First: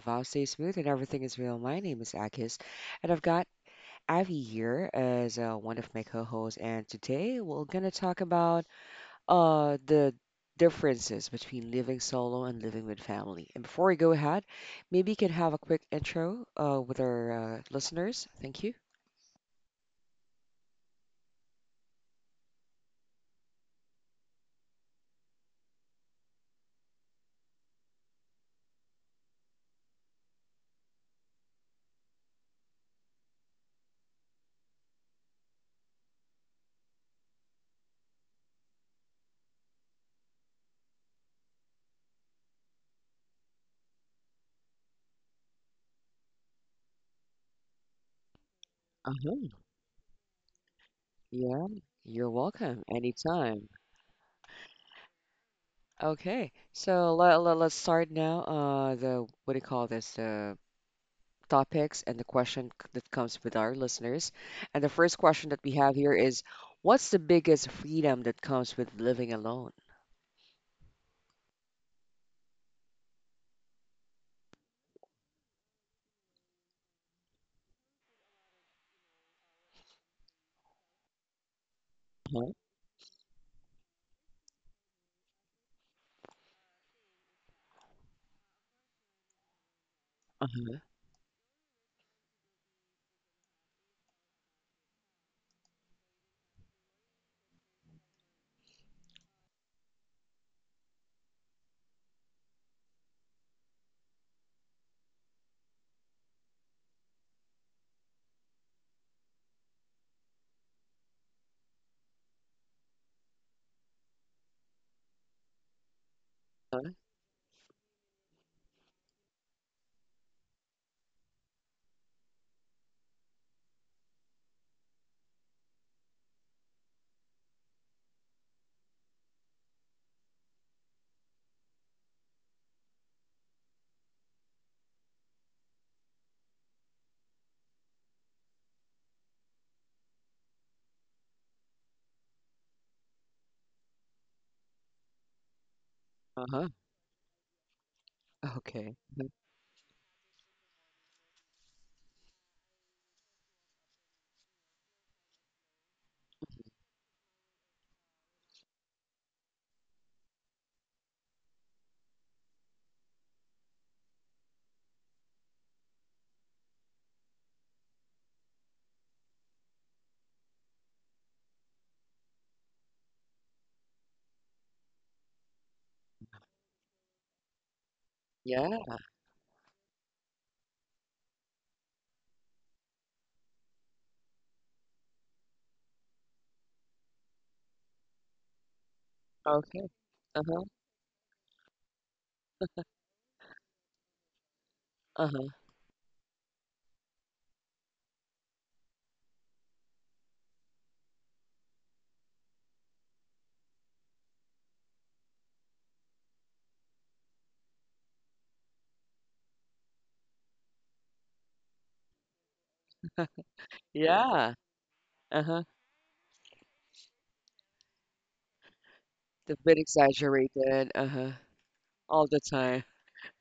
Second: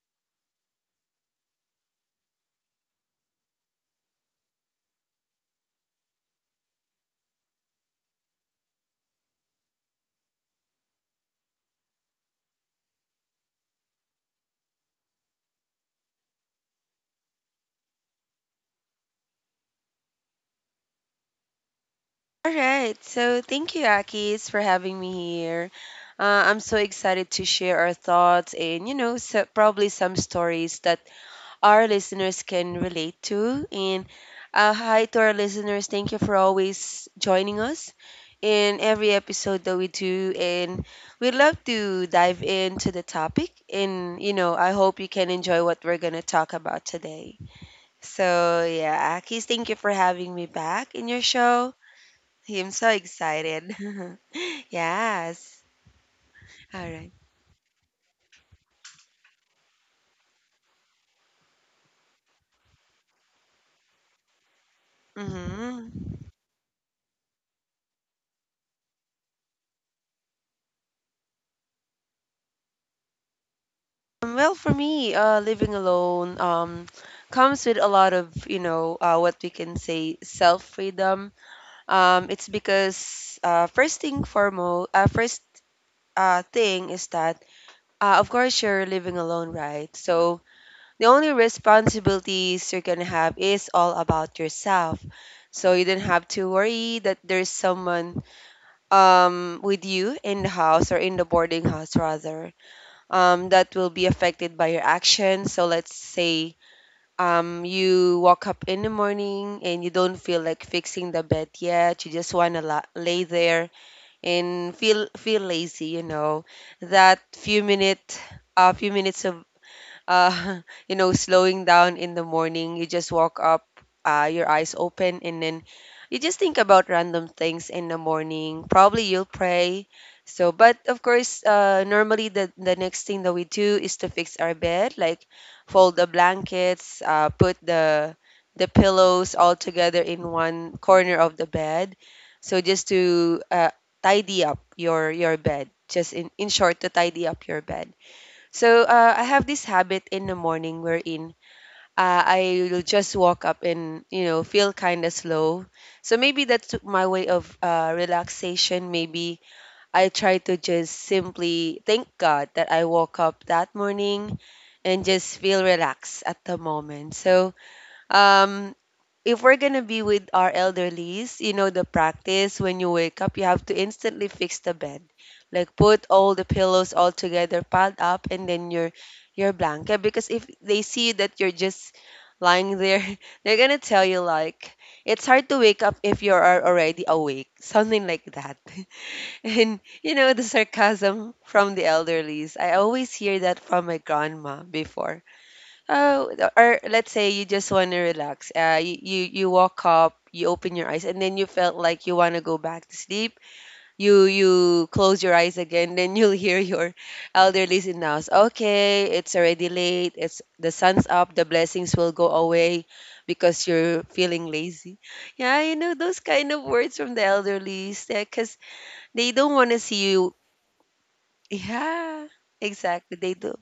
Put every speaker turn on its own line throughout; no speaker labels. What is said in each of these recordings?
vibe stays smooth and everything is real. My name is Akis, and I've got Avi here as one of my co-hosts. And today we're gonna talk about the differences between living solo and living with family. And before we go ahead, maybe you can have a quick intro with our listeners. Thank you.
All right. So thank you, Akis, for having me here. I'm so excited to share our thoughts and, you know, so, probably some stories that our listeners can relate to. And hi to our listeners. Thank you for always joining us in every episode that we do. And we'd love to dive into the topic. And, you know, I hope you can enjoy what we're going to talk about today. So, yeah, Akis,
Uh-huh.
thank you for having me back in your
Yeah,
show.
you're
Hey, I'm so
welcome.
excited.
Anytime.
Yes. All
Okay,
right.
so let us start now. The what do you call this? The topics and the question that comes with our listeners. And the first question
Mm-hmm.
that we have here is, what's the biggest freedom that comes with living alone?
Well, for me, living alone comes with a lot of, you know, what we can say self freedom. It's
Uh-huh.
because first thing foremost, first thing is that, of course, you're living alone, right? So
Uh-huh.
the only responsibilities you're gonna have is all about yourself. So you don't have to worry that there's someone with you in the house or in the boarding house rather that will be affected by your action, so let's say you wake up in the morning and you don't feel like fixing the bed yet, you just want to lay there and feel lazy, you know,
Uh-huh.
that few minute a few minutes of uh, you know, slowing down in the morning. You just walk up, your eyes open, and then you just think about random things in the morning. Probably you'll pray. So, but of course, normally the next thing that we do is to fix our bed, like fold the blankets, put the pillows all together in one corner of the bed. So just to tidy up your bed, just in short, to
Uh-huh.
tidy up your bed. So
Okay.
I have
Mhm.
this habit in the morning wherein I'll just walk up and, you know, feel kind of slow. So maybe that's my way of relaxation. Maybe I try to just simply thank God that I woke up that morning and just feel relaxed at the moment. So um, if we're gonna be with our elderlies, you know the practice. When you wake up, you have to instantly fix the bed, like put all the pillows all together piled up, and then
Yeah.
your blanket. Because if they see that you're just lying there, they're gonna tell you like, it's hard to wake up if you are already awake, something like that. And
Okay.
you know the
Uh-huh.
sarcasm from the elderlies. I always hear that from my grandma before.
Uh-huh.
Oh, or let's say you just want to relax. You walk up, you open your eyes, and then you felt like you want to go back to sleep. You close your eyes again, then you'll hear your elderly in the house. Okay, it's already late. It's the sun's up. The blessings will go away because you're feeling
Yeah.
lazy. Yeah, you
Uh-huh.
know those kind of words from the elderly, because they don't want
The
to
bit
see you.
exaggerated. Uh-huh.
Yeah,
All the time.
exactly. They do.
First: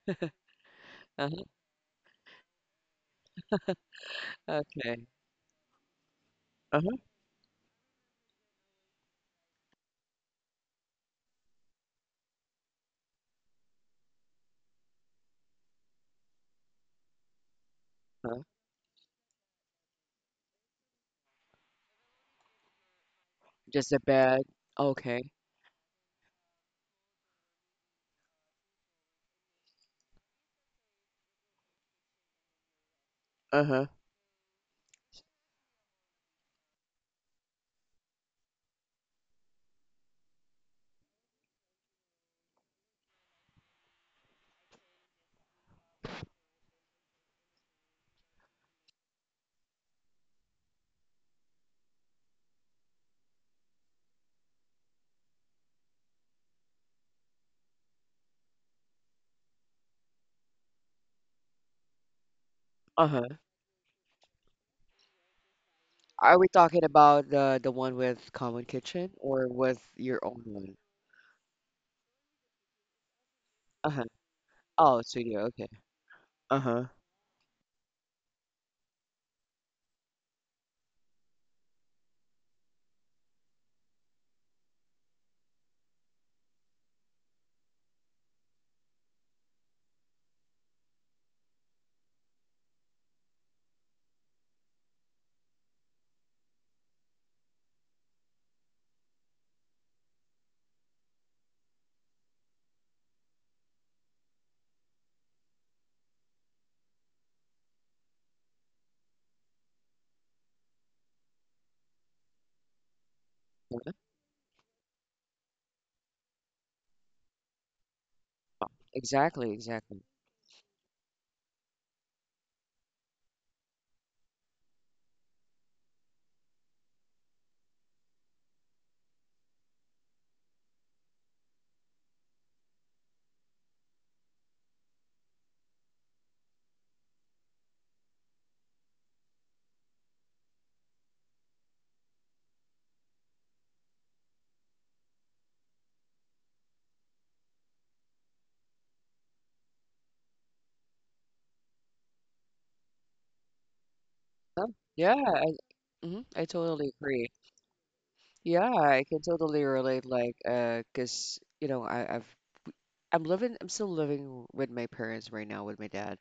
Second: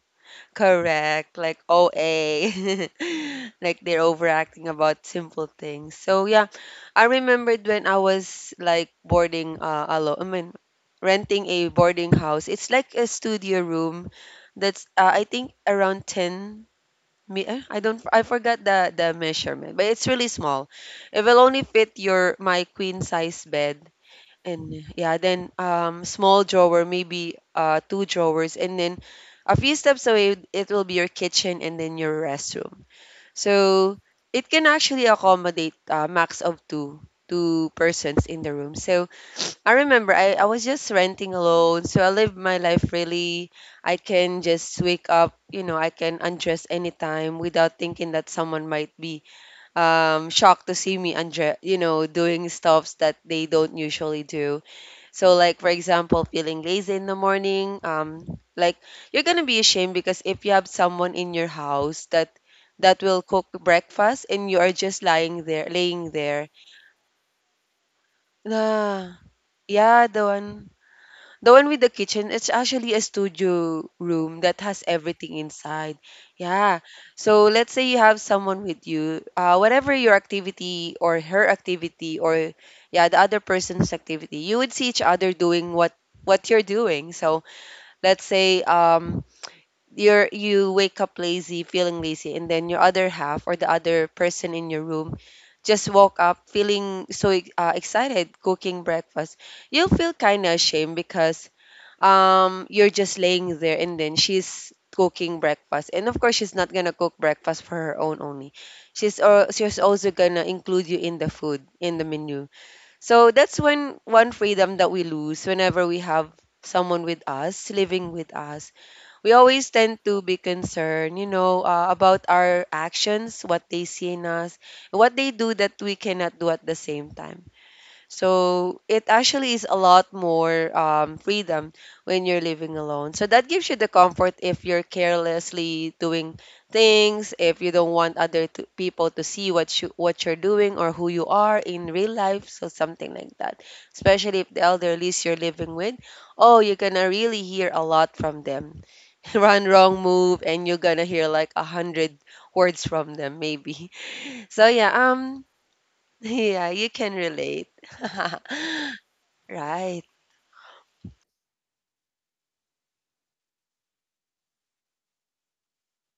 Correct,
Uh-huh.
like OA, like they're overacting
Okay.
about simple things. So yeah,
Uh-huh.
I remembered when I was like boarding alone, I mean renting a boarding house. It's like a studio room that's I think around 10 I don't I
Uh-huh.
forgot the measurement, but it's really small. It will only fit your my queen size bed
Just a bed.
and yeah,
Okay.
then small drawer, maybe two drawers, and then a few steps away, it will be your kitchen and then your restroom.
Uh-huh.
So it can actually accommodate max of two persons in the room. So I remember I was just renting alone, so I live my life really. I can just wake up, you know, I can undress anytime without thinking that someone might be shocked to see me undress, you know, doing stuffs that they don't usually do. So, like for example, feeling lazy in the morning, like you're gonna be ashamed because if you have someone in your house that will
Uh-huh.
cook breakfast and you are just lying there, laying
Are we
there.
talking about the one with common kitchen
Nah,
or with
yeah,
your own one?
the one with the kitchen. It's actually a studio
Uh-huh.
room that has
Oh,
everything
studio. Okay.
inside. Yeah.
Uh-huh.
So let's say you have someone with you. Whatever your activity or her activity or yeah, the other person's activity, you would see each other doing what you're doing. So let's say you wake up lazy, feeling lazy, and then your other half or the other person in your room just woke up feeling so excited, cooking breakfast. You'll feel kind of ashamed because you're just laying there and then she's cooking breakfast. And of course, she's not gonna cook breakfast for her own only. She's also gonna include you in the food, in the menu. So that's
Mhm.
when, one freedom that we lose whenever we have someone with us, living with us, we
Exactly,
always tend
exactly.
to be concerned, you know, about our actions, what they see in us, what they do that we cannot do at the same time. So it actually is a lot more freedom when you're living alone. So that gives you the comfort if you're carelessly doing things, if you don't want other to, people to see what you're doing or who you are in real life. So something like that. Especially if the elderlies you're living with, oh, you're gonna really hear a lot from them. Wrong move, and you're gonna hear like a hundred words from them, maybe.
Huh?
So yeah,
Yeah, I, mhm, I
yeah,
totally
you can
agree.
relate.
Yeah, I can totally relate.
Right.
Like, 'cause you know, I've I'm living, I'm still living with my parents right now with my dad.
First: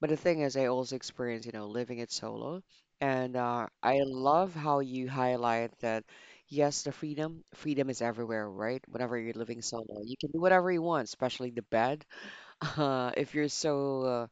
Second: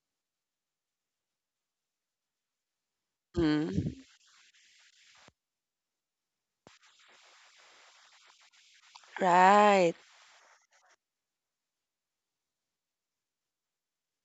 But the thing is, I also experience, you know, living it solo, and
Mm.
I love how you highlight that. Yes, the freedom, freedom is everywhere, right? Whenever you're living
Right.
solo, you can do whatever you want, especially the bed. Uh, if you're so uh,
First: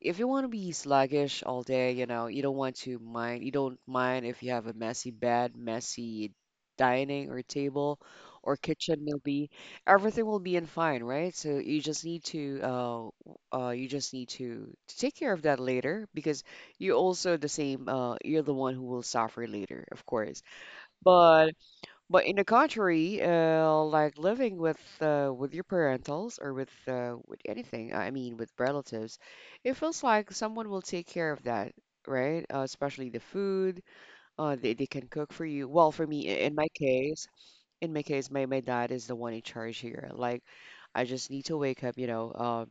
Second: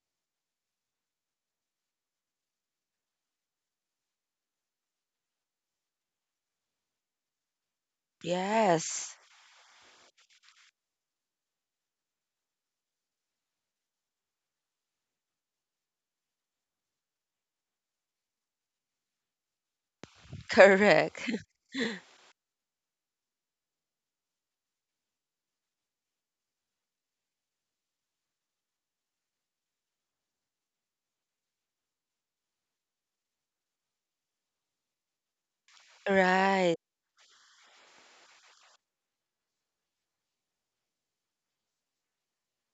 if you want to be sluggish all day, you know, you don't want to mind, you don't mind if you have a messy bed, messy dining or table or kitchen
Yes.
will be everything will be in fine, right? So you just need to you just need to take care of that later because you're also the same you're the one who will suffer later, of course.
Correct.
But but in the contrary, like living with your parentals or with anything, I mean with relatives, it feels like someone will take care of that, right? Especially the food, they can cook for you. Well, for me,
Right.
in my case, my dad is the one in charge here. Like, I just need to wake up, you know,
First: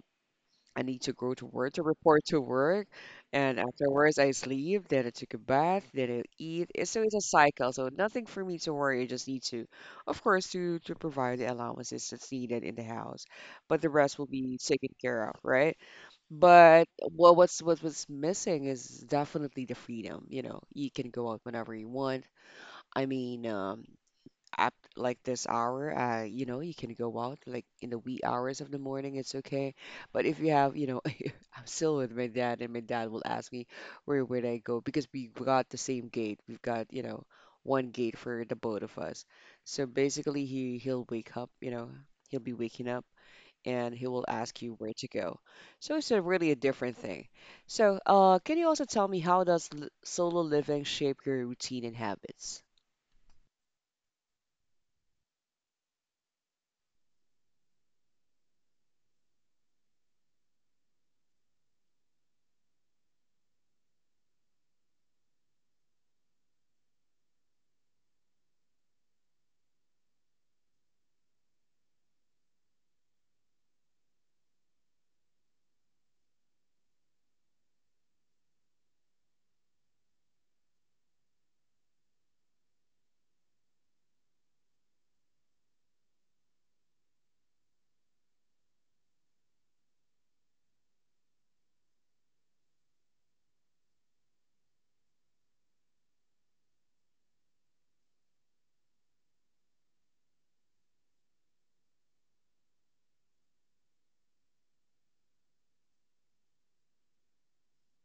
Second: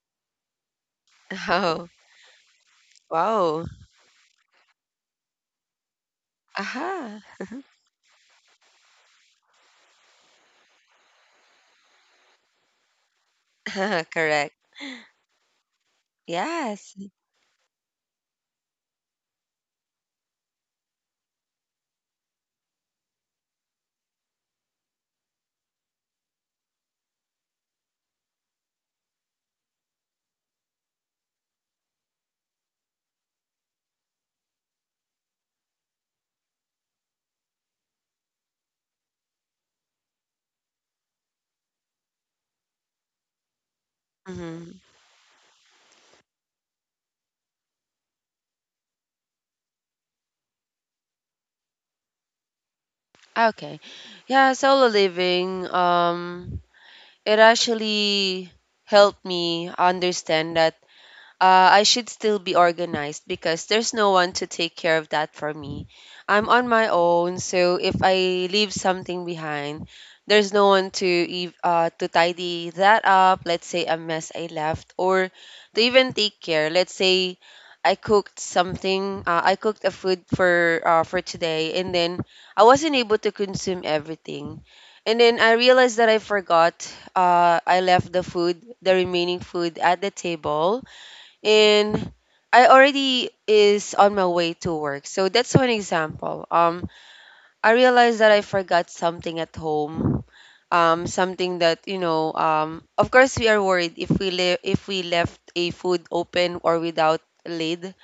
I need to go to work to
Oh,
report to work. And
wow.
afterwards, I sleep, then I took a bath, then I eat. It's- so it's
Aha.
a cycle. So nothing for me to worry. I just need to, of course, to provide the allowances that's needed in the house. But the rest will
Correct.
be taken care of, right? But
Yes.
what was missing is definitely the freedom. You know, you can go out whenever you want. I mean, up like this hour, you know, you can go out like in the wee hours of the morning, it's okay. But if you have, you know, I'm still with my dad, and my dad will ask me where would I go because we got the same gate. We've got, you know, one gate for the both of us. So basically, he'll wake up, you know, he'll be waking up and he will ask you
Hmm.
where to go. So it's a really a different thing. So, can you also tell me how does l solo living shape your routine and habits?
Okay. Yeah, solo living, it actually helped me understand that I should still be organized because there's no one to take care of that for me. I'm on my own, so if I leave something behind, there's no one to to tidy that up. Let's say a mess I left, or to even take care. Let's say I cooked something. I cooked a food for today, and then I wasn't able to consume everything. And then I realized that I forgot. I left the food, the remaining food, at the table, and I already is on my way to work. So that's one example. I realized that I forgot something at home. Something that you know. Of course, we are worried if we left a food open or without lid,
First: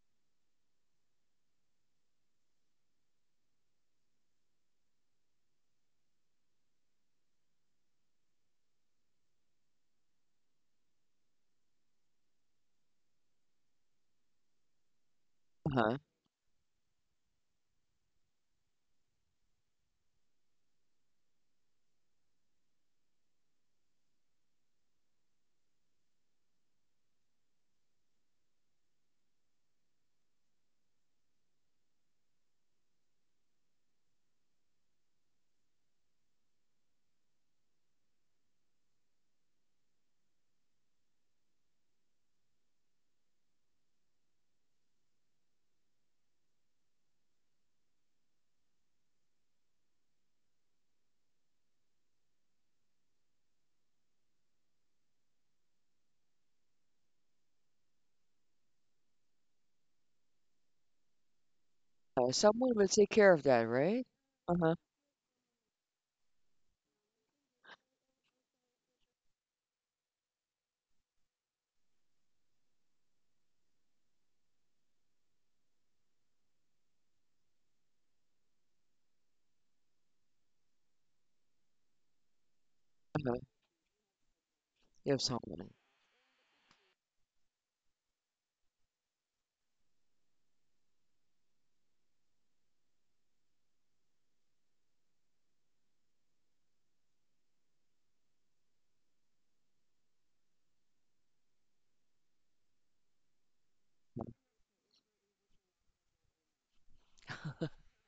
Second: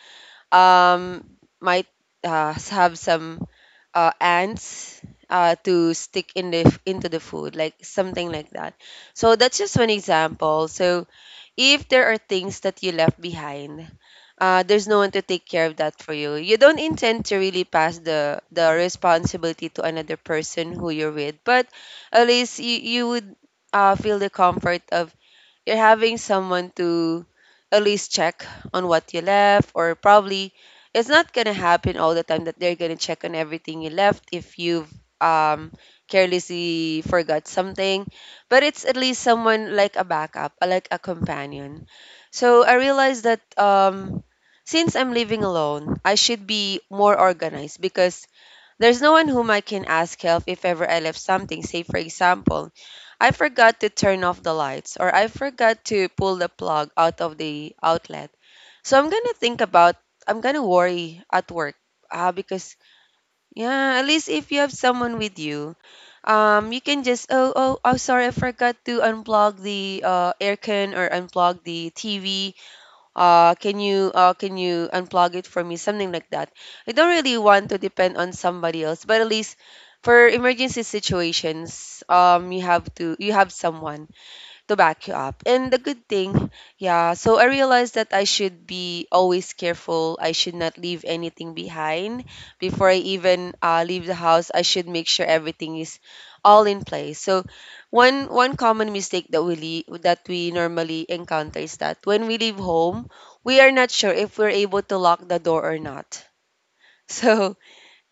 um, might have some ants to stick in into the food, like something like that. So that's just one example. So if there are things that you left behind, there's no one to take care of that for you. You don't intend to really pass the responsibility to another person who you're with, but at least you would feel the comfort of you're having someone to at least check on what you left, or probably it's not gonna happen all the time that they're gonna check on everything you left if you've um, carelessly forgot something. But it's at least someone like a backup, like a companion. So I realized that since I'm living alone, I should be more organized because there's no one whom I can ask help if ever I left something. Say, for example, I forgot to turn off the lights or I forgot to pull the plug out of the outlet. So I'm going to think about, I'm going to worry at work,
Someone
because,
will take care of that,
yeah, at
right?
least if you have
Uh-huh.
someone with you, you can just, oh, oh, oh, sorry, I forgot to unplug the aircon or unplug the TV. Can you can you unplug it for me, something like that. I don't really want to depend on somebody else, but at least for emergency situations, um, you
Uh-huh.
have someone to back you
You have
up. And
someone.
the good thing, yeah, so I realized that I should be always careful. I should not leave anything behind. Before I even leave the house, I should make sure everything is all in place. So one common mistake that that we normally encounter is that when we leave home, we are not sure if we're able to lock the door or not. So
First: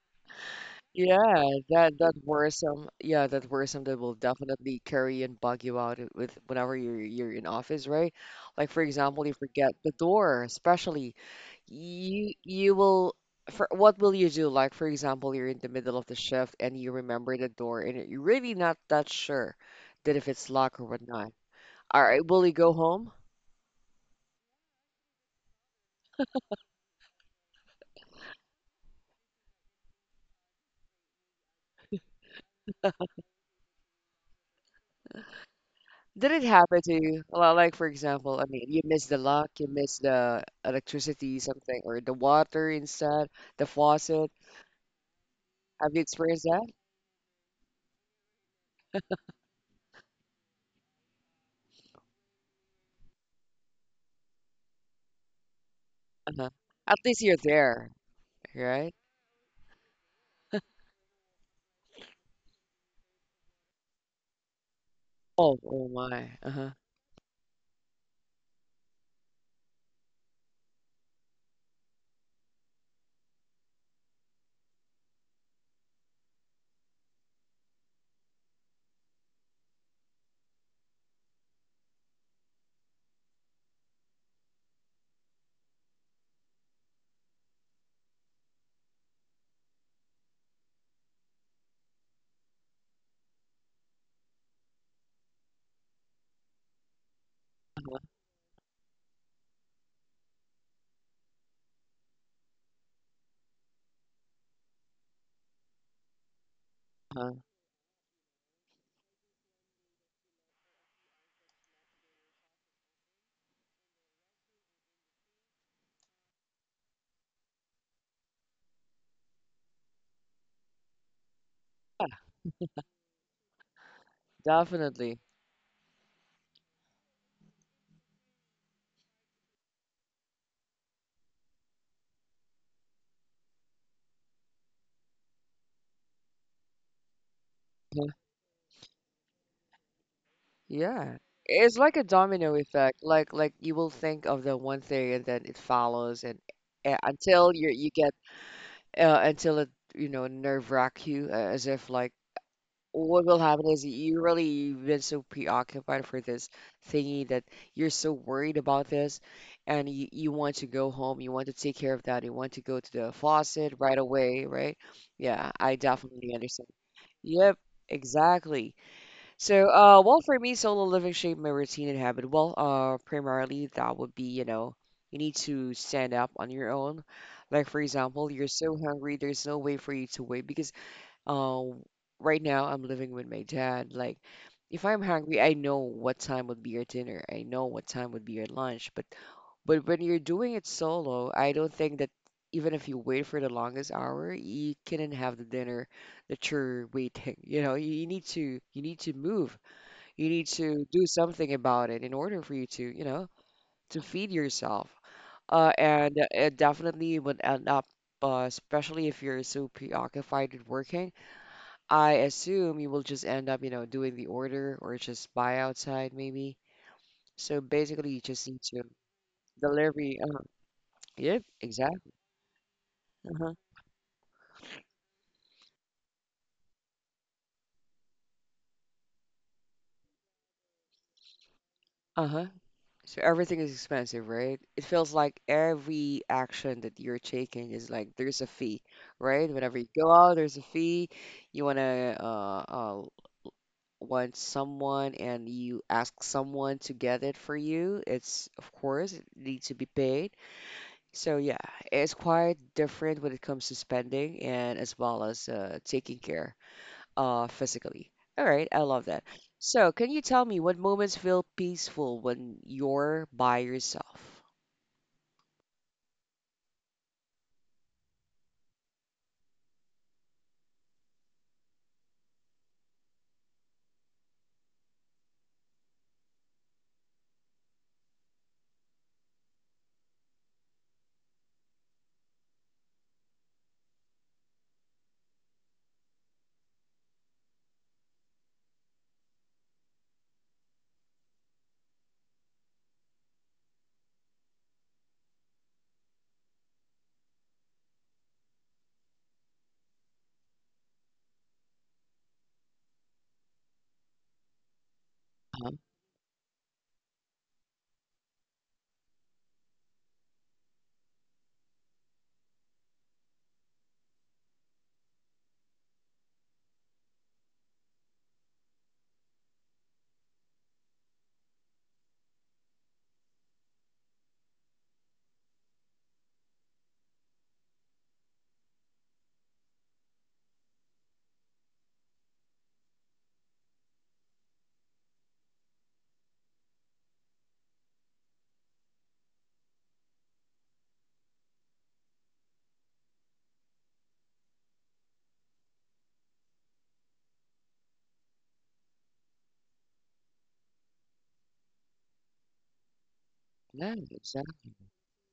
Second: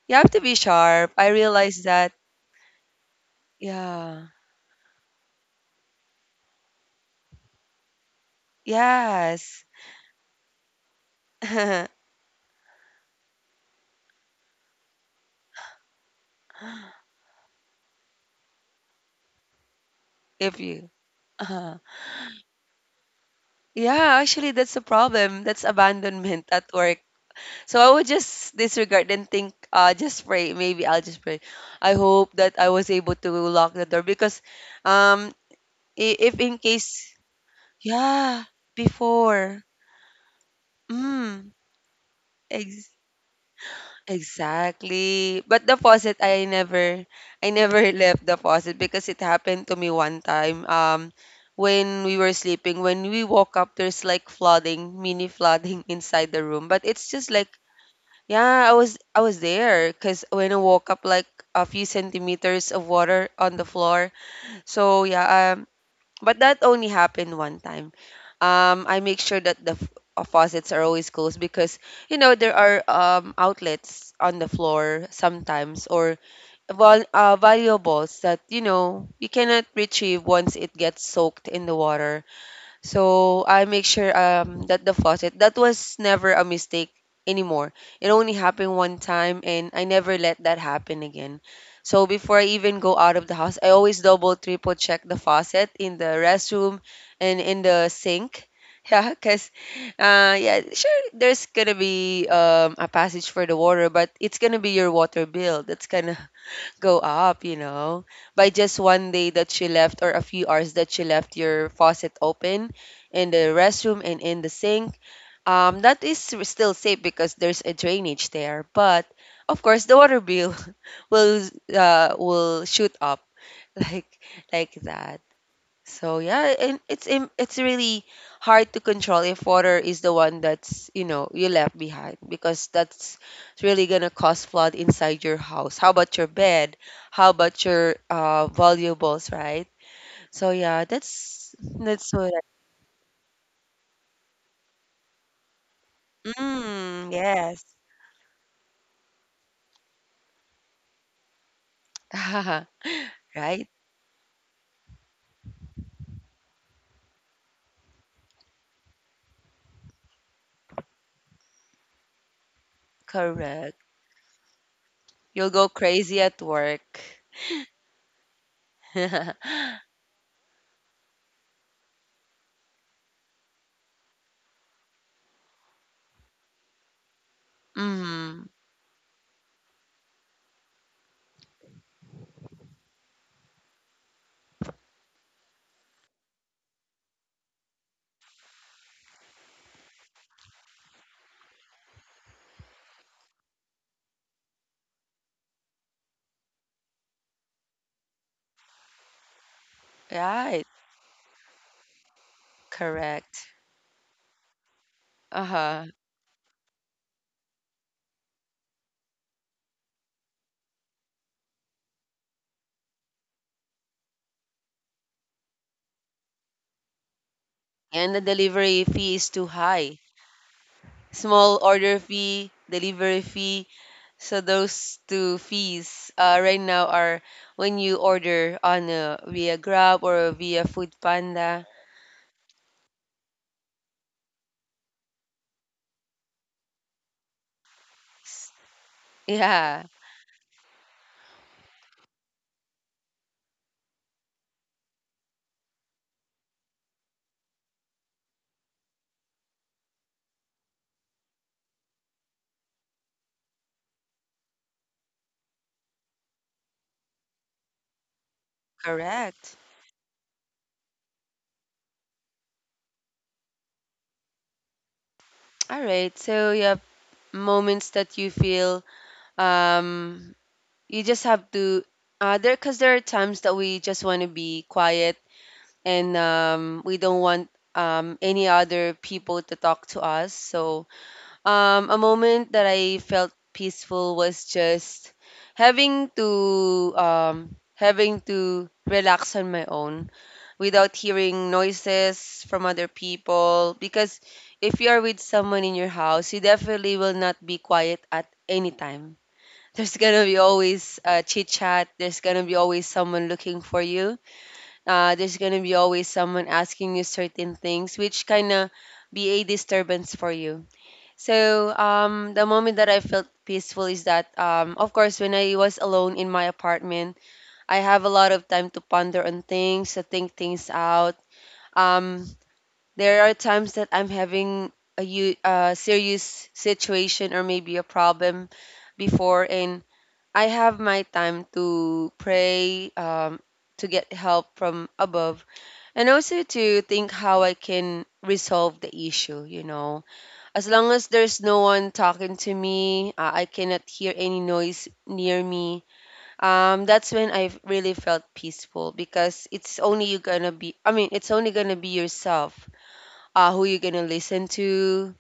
you have to be
Yeah,
sharp. I realized
that
that.
that worrisome. Yeah, that worrisome that will
Yeah.
definitely carry and bug you out with whenever you're in office, right? Like for example, you
Yes.
forget the door, especially you will for what will you do? Like for example, you're in the middle of the shift and you remember the door and you're really not that sure that if it's
If
locked or
you.
whatnot. All right, will you go home?
Yeah, actually, that's a problem. That's abandonment at work. So I would just disregard and think, just pray. Maybe I'll just pray. I hope that I was able to lock the door, because, um,
Did
if
it
in
happen to
case,
you? Well, like for example, I
yeah,
mean, you miss the lock,
before,
you miss the electricity,
mm,
something, or the water
ex-
inside the faucet.
exactly. But the
Have you
faucet,
experienced that?
I never left the faucet because it happened to me one time. When we were sleeping, when we woke up, there's like flooding, mini flooding inside
Uh-huh.
the room. But
At
it's
least you're
just like.
there,
Yeah, I
right?
was I was there because when I woke up, like a few centimeters of water on the floor. So
Oh,
yeah, um,
oh my.
but that
Uh-huh.
only happened one time. I make sure that the faucets are always closed because you know there are outlets on the floor sometimes or vol valuables that you know you cannot retrieve once it gets soaked in the water. So I make sure that the faucet, that was never a mistake anymore. It only happened one time and I never let that happen again. So before I even go out of the house, I always double triple check the faucet in the restroom and in the
Uh-huh.
sink. Yeah, cause yeah, sure there's gonna be a passage for the water, but it's gonna be your water bill. That's gonna go
Uh-huh.
up, you know, by just one day that she left or a few hours that she left your faucet open in the restroom and in the sink. That is still safe because there's a drainage there, but of course the water bill will
Yeah,
uh will shoot up like like that.
definitely.
So yeah, and it's really hard to control if water is the one that's, you know, you left behind because that's really gonna cause flood inside your house. How about your bed? How about your
Uh-huh.
valuables, right? So yeah,
Yeah.
that's
It's like a
that's what.
domino effect. Like you will think of the one thing and then it follows and,
Mm,
until
yes,
you get until it you know nerve wrack you as if like what will
right,
happen is you really you've been so preoccupied for this thingy that you're so worried about this and you want to go home, you want to take care of that, you want to go to the faucet
correct.
right away, right? Yeah,
You'll go
I
crazy
definitely
at
understand.
work.
Yep, exactly. So well, for me, solo living shape my routine and habit. Well, primarily that would be, you know, you need to stand up on your own. Like for example,
Mm,
you're so hungry, there's no way for you to wait because um, right now I'm living with my dad. Like, if I'm hungry, I know what time would be your dinner. I know what time would be your lunch. But when you're doing it solo, I don't think that even if you wait for the longest hour, you couldn't have the dinner that you're waiting. You know, you, you need to move. You need
right,
to do something about it in order for you to, you know,
correct.
to feed yourself.
Uh
Uh,
huh.
and uh, it definitely would end up, especially if you're so preoccupied with working. I assume you will just end up, you know, doing the order or just buy outside maybe. So basically, you
And the
just need to
delivery fee is too high.
delivery. Uh-huh. Yep,
Small
exactly.
order fee, delivery
Uh-huh.
fee. So those two fees right now are when you order on via Grab or via Food Panda.
Uh-huh. So everything is expensive, right? It feels like every action that you're taking is like there's a fee, right? Whenever you
Yeah,
go out, there's a fee. You wanna want someone and you ask someone to get it for you. It's of course it needs to be paid. So yeah, it's quite different when it comes to spending and as well as taking care physically. All right, I love that.
correct.
So can you tell me what moments feel peaceful when you're by yourself?
All right. So yeah, moments that you feel um you just have to there, because there are times that we just want to be quiet and we don't want any other people to talk to us. So a moment that I felt peaceful was just having to relax on my own without hearing noises from other people. Because if you are with someone in your house, you definitely will not be quiet at any time. There's gonna be always chit chat. There's gonna be always someone looking for you. There's
Uh-huh.
gonna be always someone asking you certain things, which kinda be a disturbance for you. So the moment that I felt peaceful is that, of course, when I was alone in my apartment, I have a lot of time to ponder on things, to think things out. Um, there are times that I'm having a serious situation or maybe a problem before, and I have my time to pray, to get help from above, and also to think how I can resolve the issue, you know. As long as there's no one talking to me, I cannot hear any noise near me. That's when I really felt peaceful because it's only you gonna be. I mean, it's only gonna be yourself. Who you're
Yeah,
gonna listen
exactly.
to,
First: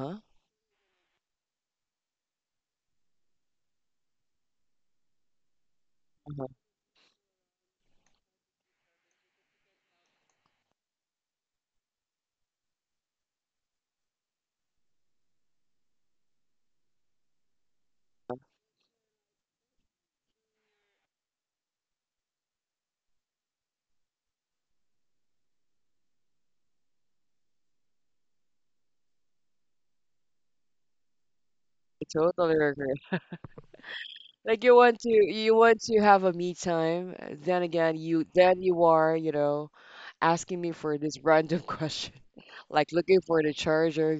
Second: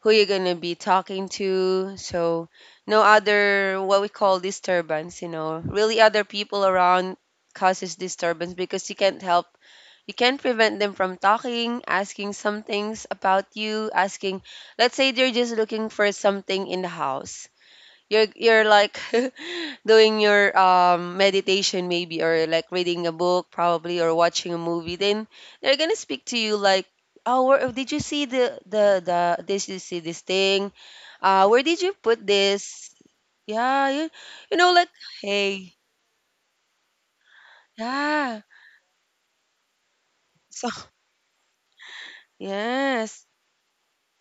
who you're gonna be talking to. So no other, what we call, disturbance. You know, really other
Uh-huh.
people around causes disturbance because you can't prevent them from talking, asking some things about you, asking, let's say they're just looking for something in the house. You're like doing your meditation maybe, or like reading a book probably, or watching a movie, then they're gonna speak to you like, oh, did you see the the the this, you see this thing, where did you
I
put
totally
this,
agree.
yeah you
Like
know, like,
you
hey,
want to have a me time. Then again, you
yeah,
then you are, you know, asking
so
me for this random question. Like looking
yes,
for the charger.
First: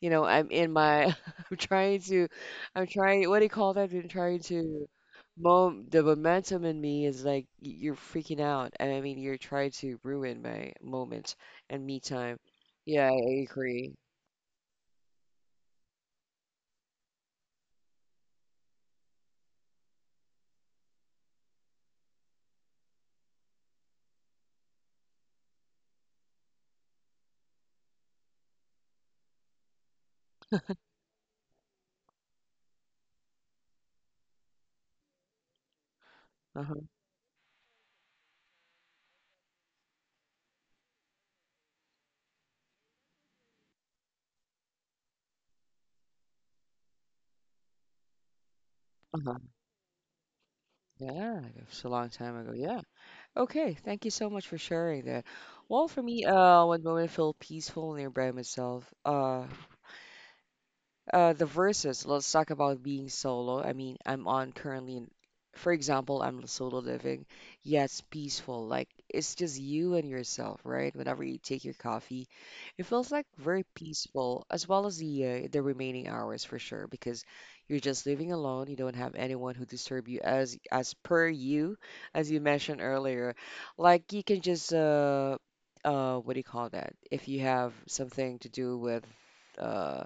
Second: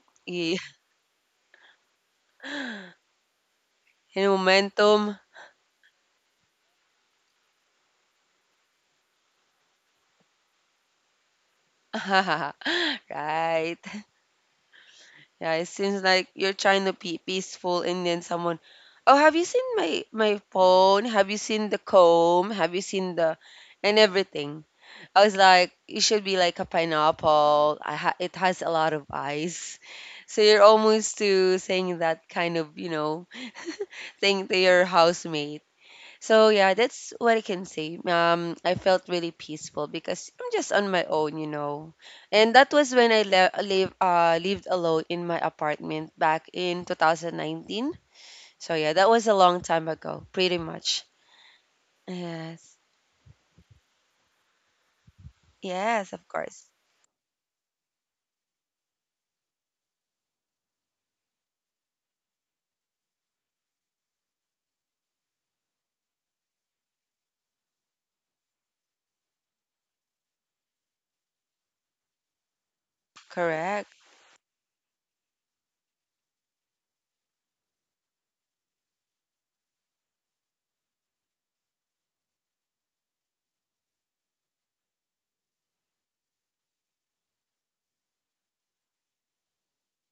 You know, I'm
yeah,
in my, I'm trying to, I'm trying, what do you call that? I'm trying to,
momentum.
mom, the momentum in me is like, you're freaking out. And I mean, you're trying to ruin my moment and me time. Yeah, I
Right.
agree.
Yeah, it seems like you're trying to be peaceful and then someone, "Oh, have you seen my phone? Have you seen the comb? Have you seen the and everything?" I was like, "It should be like a pineapple. I ha It has a lot of eyes." So you're almost to saying that kind of, you know, thing to your housemate. So yeah,
Uh-huh.
that's what I can say. I felt really peaceful because I'm just on my own, you know. And that was when I lived alone in my apartment back in 2019. So yeah, that was a
Uh-huh.
long time ago, pretty much.
Yeah, it's a long time ago. Yeah.
Yes,
Okay, thank you so much for sharing that. Well, for
yes,
me,
of course,
one moment I felt peaceful near by myself. Uh, the verses, let's talk about being solo. I mean, I'm on currently, for example, I'm solo living. Yeah, it's peaceful. Like, it's just you and yourself, right? Whenever you take your coffee, it feels like very
correct.
peaceful, as well as the remaining hours for sure, because you're just living alone. You don't have anyone who disturb you as per you, as you mentioned earlier. Like, you can just what do you call that? If you have something to do with uh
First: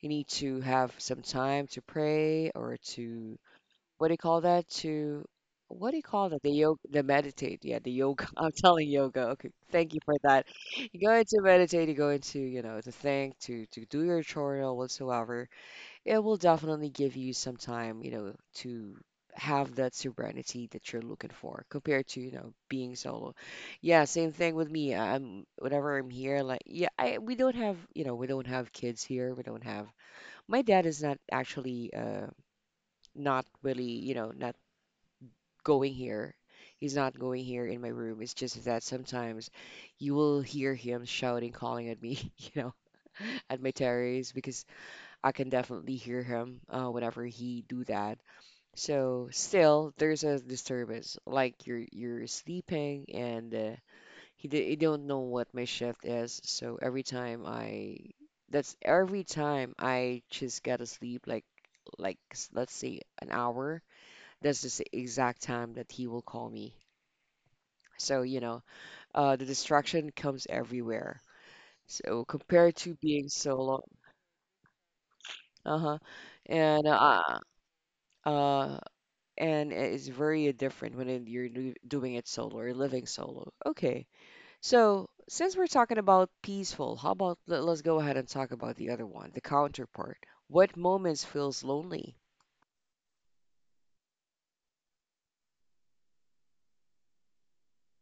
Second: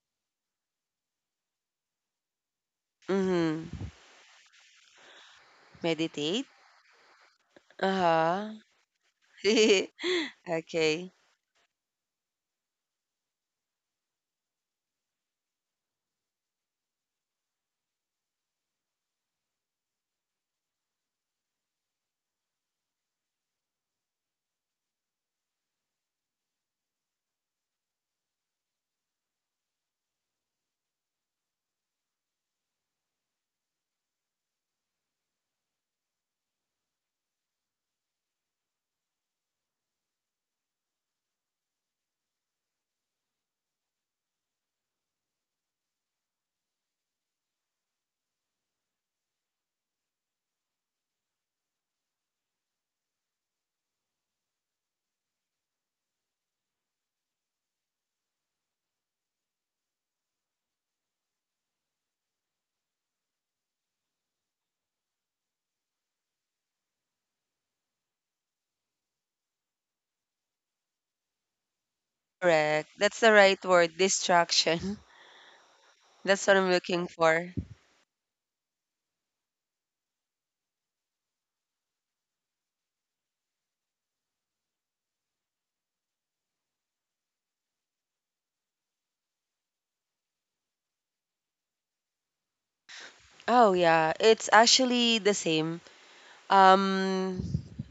you need to have some time to pray or to
Mm-hmm.
what do you call that? To what do you call that?
Meditate.
The yoga, the meditate. Yeah,
Uh
the yoga. I'm
huh.
telling yoga. Okay, thank you for that. You
Okay,
go into meditate. You go into you know to think, to do your journal whatsoever. It will definitely give you some time, you know, to have that serenity that you're looking for compared to you know being solo. Yeah, same thing with me. I'm whenever I'm here, like, yeah, I we don't have, you know, we don't have kids here, we don't have, my dad is not actually not really, you know, not going here. He's not going here in my room. It's just that sometimes you will hear him shouting calling at me you know, at my terrace because I can definitely hear him whenever he do that. So still there's a disturbance. Like you're sleeping and he don't know what my shift is. So every time I, that's every time I just gotta sleep like let's say an hour. That's just the exact time that he will call me. So you know, the distraction comes everywhere. So compared to
correct.
being
That's the right
solo,
word. Distraction.
uh-huh,
That's what I'm
and
looking
uh,
for.
uh, and it's very different when you're doing it solo or living solo. Okay. Since we're talking about peaceful, how about let us go ahead and talk about the other one, the counterpart. What moments feels lonely?
Oh yeah, it's actually the same. um,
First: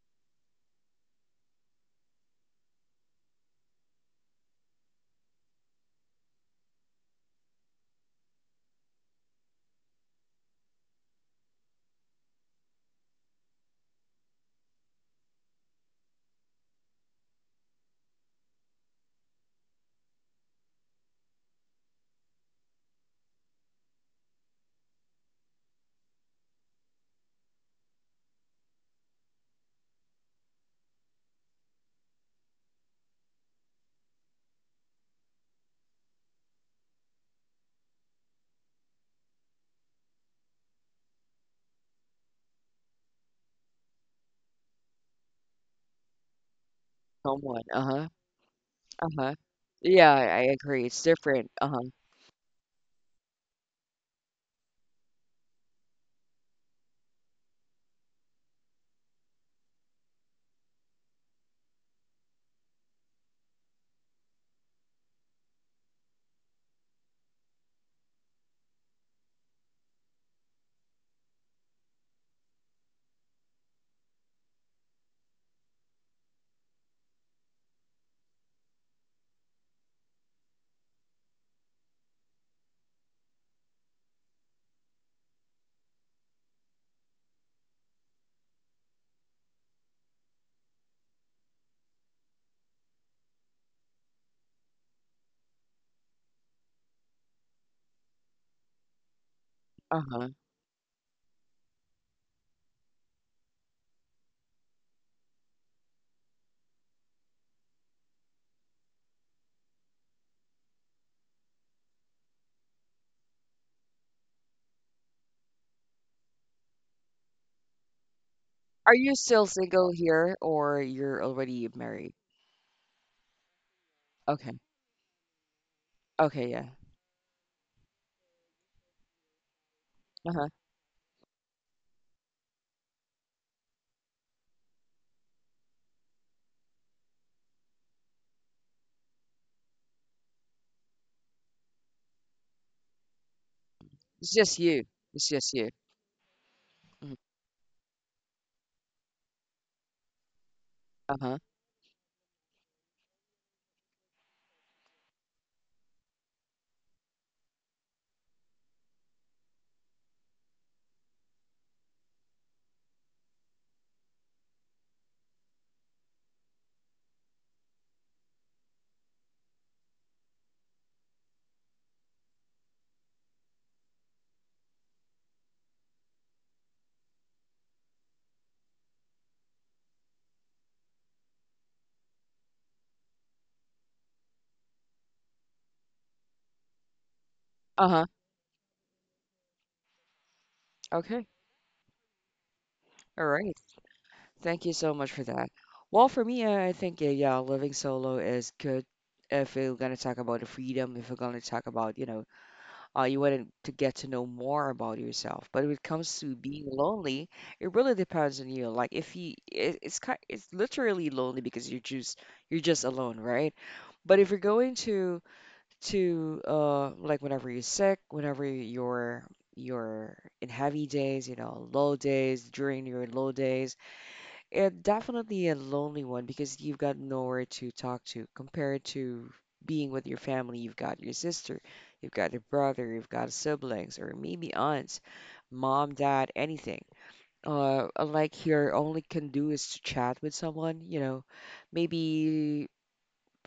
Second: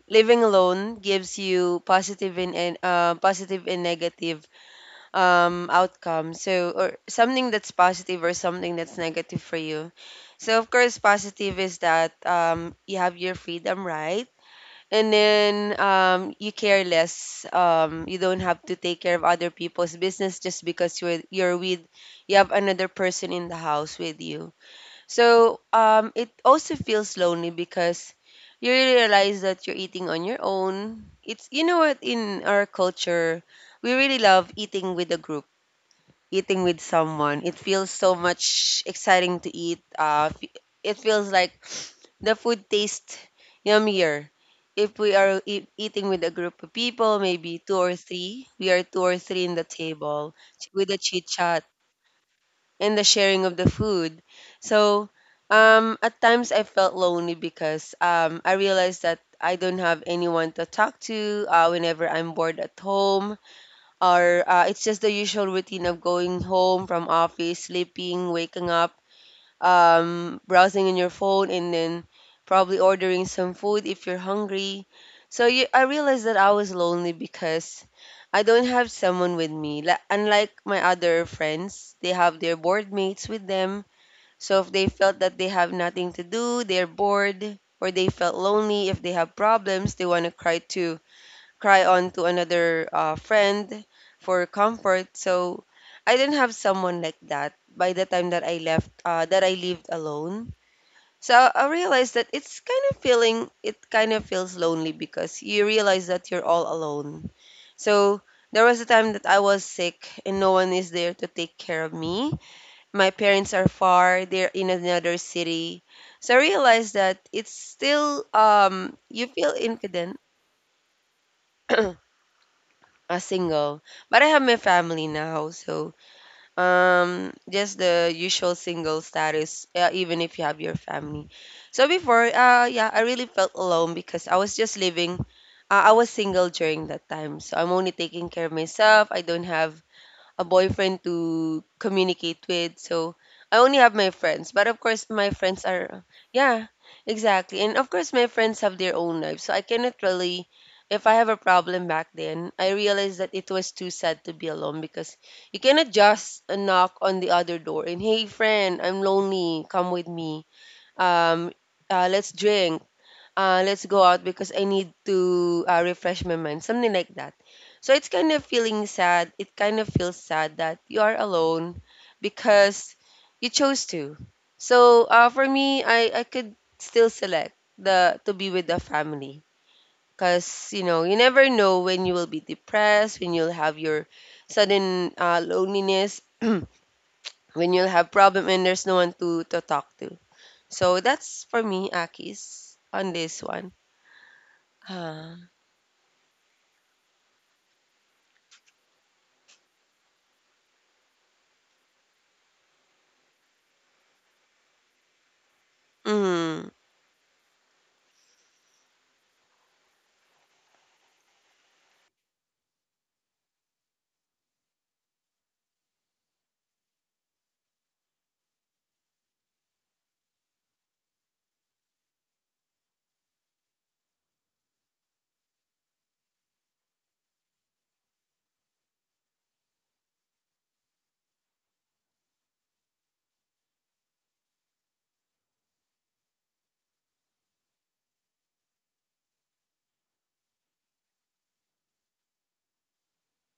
Living alone gives you positive and positive and negative outcomes. So, or something that's positive or something that's negative for you. So, of course, positive is that you have your freedom, right? And then you care less. You don't have to take care of other people's business just because you have another person in the house with you. So it also feels lonely because you realize that you're eating on your own. It's, you know what, in our culture we really love eating with a group, eating with someone. It feels so much exciting to eat. It feels like the food tastes yummier if we are eating with a group of people, maybe
Someone,
two or
uh-huh,
three. We are two or
uh-huh.
three in the
Yeah, I
table,
I agree.
with a
It's
chit
different.
chat
Uh-huh,
and the sharing of the food. So at times I felt lonely because I realized that I don't have anyone to talk to whenever I'm bored at home, or it's just the usual routine of going home from office, sleeping, waking up, browsing in your phone, and then probably ordering some food if you're hungry. I realized that I was lonely because I don't have someone with me. Like, unlike my other friends, they have their board mates with them. So if they felt that they have nothing to do, they're bored, or they felt lonely, if they have problems, they want to cry on to another friend for comfort. So I didn't have someone like that by the time that that I lived
uh-huh.
alone. So I realized that it kind of feels lonely because you realize that you're all alone. So there was a time that I was sick and no one is there to take care of me. My parents are far, they're in another city. So I realized that it's still,
Are
you
you
feel
still single
confident.
here or you're already married?
A single, but I have my
Okay.
family now, so
Okay, yeah.
just the usual single status, even if you have
Uh-huh.
your family. So before, yeah, I really felt alone because I was just living. I was single during that time, so I'm only taking care of myself. I don't have a boyfriend to communicate with. So I only have my
It's
friends. But
just
of
you.
course, my
It's
friends
just you.
are, yeah,
Mhm.
exactly. And of course, my friends have their own lives. So I cannot really, if I have a
Uh-huh.
problem back then, I realized that it was too sad to be alone because you cannot just knock on the other door and, hey, friend, I'm lonely. Come with me. Um, let's drink, let's go out because I need to refresh my mind, something like that. So it's kind of feeling sad. It kind of feels sad that you are alone because you chose to. So for me, I could still select the to be with the family because you know you never know when you will be depressed, when you'll have your sudden loneliness, when you'll have
Uh-huh.
problem and there's no one to talk to. So
Okay.
that's for me, Akis, on
All
this
right.
one.
Thank you so much for that. Well, for me, I think yeah, living solo is good. If you're gonna talk about the freedom, if you're gonna talk about, you wanted to get to know more about yourself. But when it comes to
Mm,
being lonely, it really depends on you. Like if you, it, it's kind, it's literally lonely because you're just alone, right? But if you're going to like whenever you're sick, whenever you're in heavy days, you know, low days, during your low days it definitely a lonely one because you've got nowhere to talk to compared to being with your family. You've got your sister, you've got your brother, you've got siblings, or maybe aunts, mom, dad, anything. Like your only can do is to chat with someone, you know, maybe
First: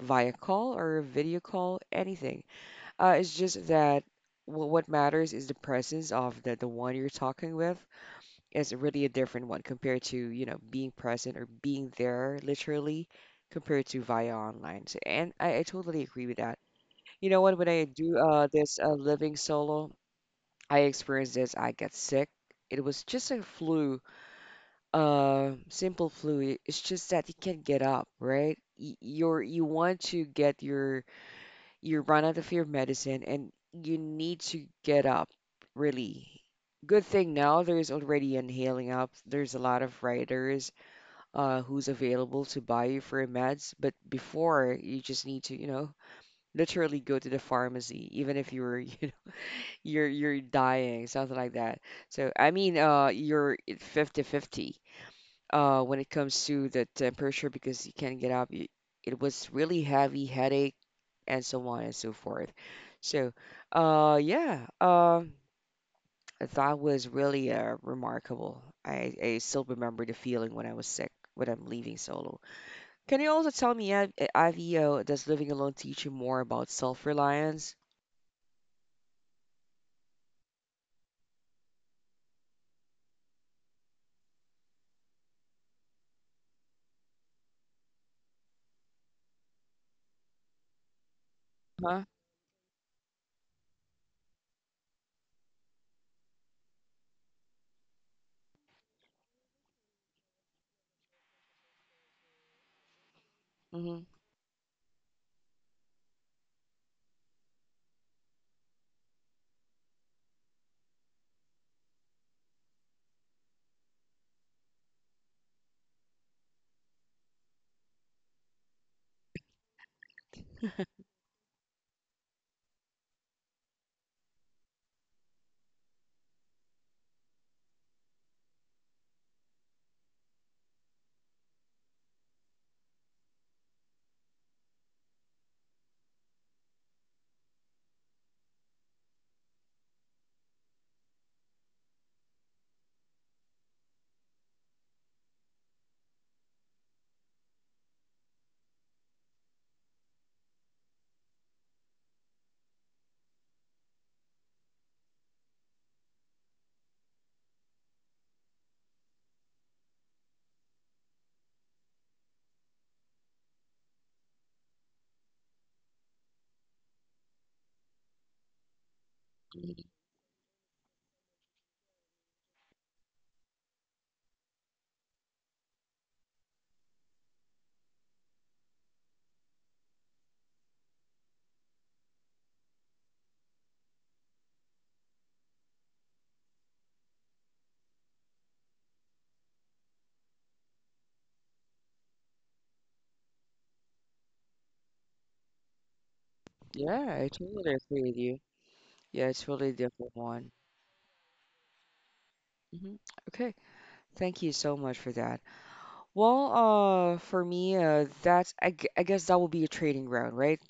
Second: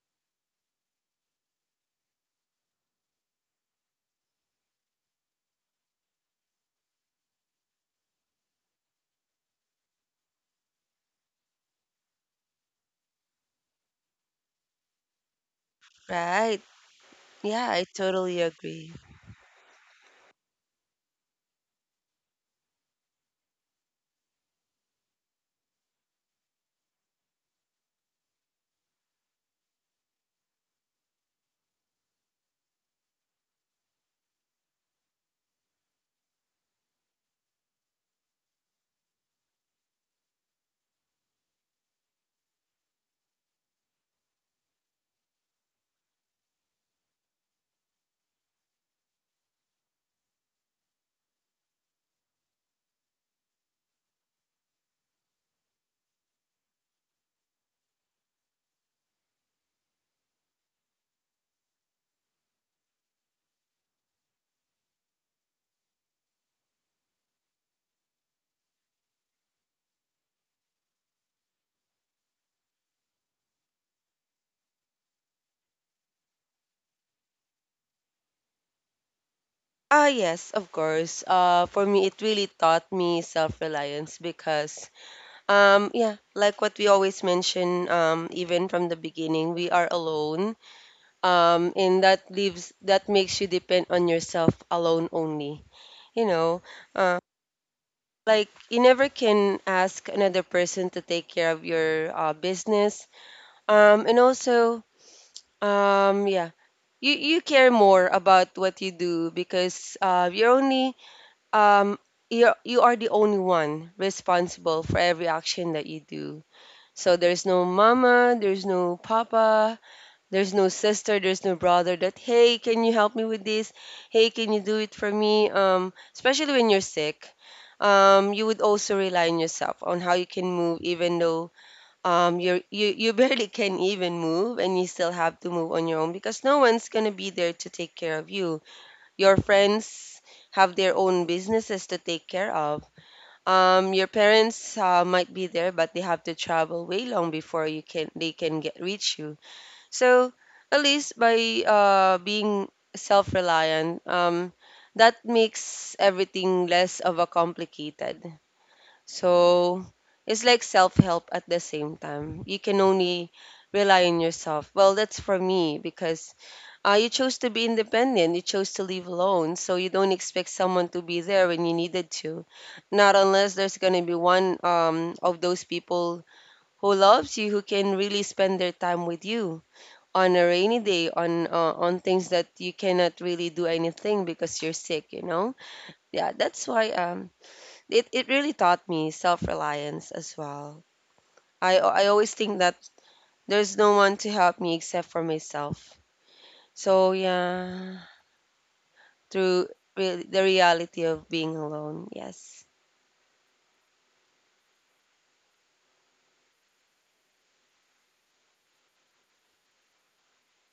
via call or a video call, anything. It's just that what matters is the presence of the one you're talking with is really a different one compared to, you know, being present or being there literally compared to via online. So, and I totally agree with
right.
that. You know what?
Yeah,
When
I
I do
totally
this
agree.
living solo, I experienced this. I get sick. It was just a flu, simple flu. It's just that you can't get up, right? You're you want to get your you run out of your medicine and you need to get up really good thing now there's already an healing up there's a lot of writers who's available to buy you for your meds but before you just need to you know literally go to the pharmacy even if you're you know, you're dying something like that so I mean you're fifty-fifty when it comes to the temperature because you can't get up. It was really heavy headache and so on and so forth. So, uh, yeah, um, that was really remarkable. I still remember the feeling when I was sick when I'm leaving solo. Can you also tell me, Avi, does living alone teach you more about self-reliance?
Ah, yes, of course. For me, it really taught me self-reliance because, yeah, like what we always mention, even from the beginning, we are alone. And
Huh?
that leaves that makes you depend on yourself alone only. You know, uh, like you never can ask another person to take care of your business.
Hmm.
And also yeah. You care more about what you do because you're only um you you are the only one responsible for every action that you do. So there's no mama, there's no papa, there's no sister, there's no brother that, hey, can you help me with this? Hey, can you do it for me? Especially when you're sick. You would also rely on yourself on how you can move even though you barely can even move, and you still have to move on your own because no one's going to be there to take care of you. Your friends have their own businesses to take care of, your parents might be there, but they have to travel way long before you can they can get reach you. So at least by being self-reliant, that makes everything less of a complicated. So it's like self help at the same time. You can only rely on yourself. Well, that's for me because you chose to be independent. You chose to live alone. So you don't expect someone to be there when you needed to. Not unless there's going to be one of those people who loves you, who can really spend their time with you on a rainy day, on things that you cannot really do anything because you're sick. Yeah, that's why it really taught me self-reliance as well. I always think that there's no one to help me except for myself. So
Yeah, I totally
yeah,
agree with you. Yeah, it's
through
really a
re-
different
the
one.
reality of being alone. Yes.
Hmm. Okay, thank you so much for that. Well, for me, I guess that will be a trading ground, right?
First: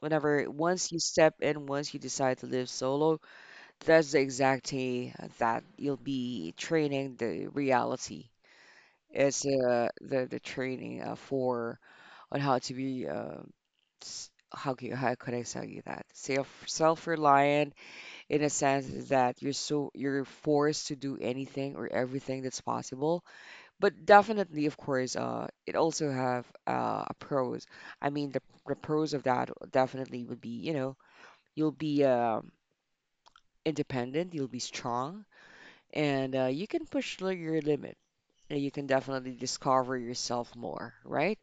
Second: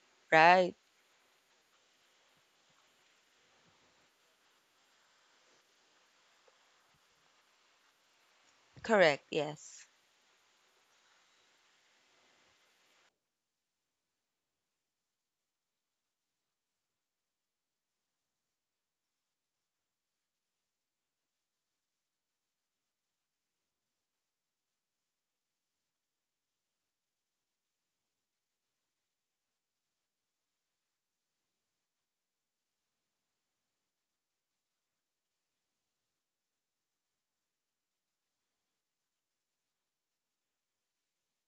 Whenever
Right.
once you step in, once you decide to live solo, that's the exact day that you'll be training the reality.
Correct.
It's
Yes.
the training for on how to be how could I tell you that? Self-reliant in a sense that you're forced to do anything or everything that's possible but definitely, of course, it also have a pros. I mean, the pros of that definitely would be, you know, you'll be independent, you'll be strong, and you can push your limit. And you can definitely discover yourself more, right?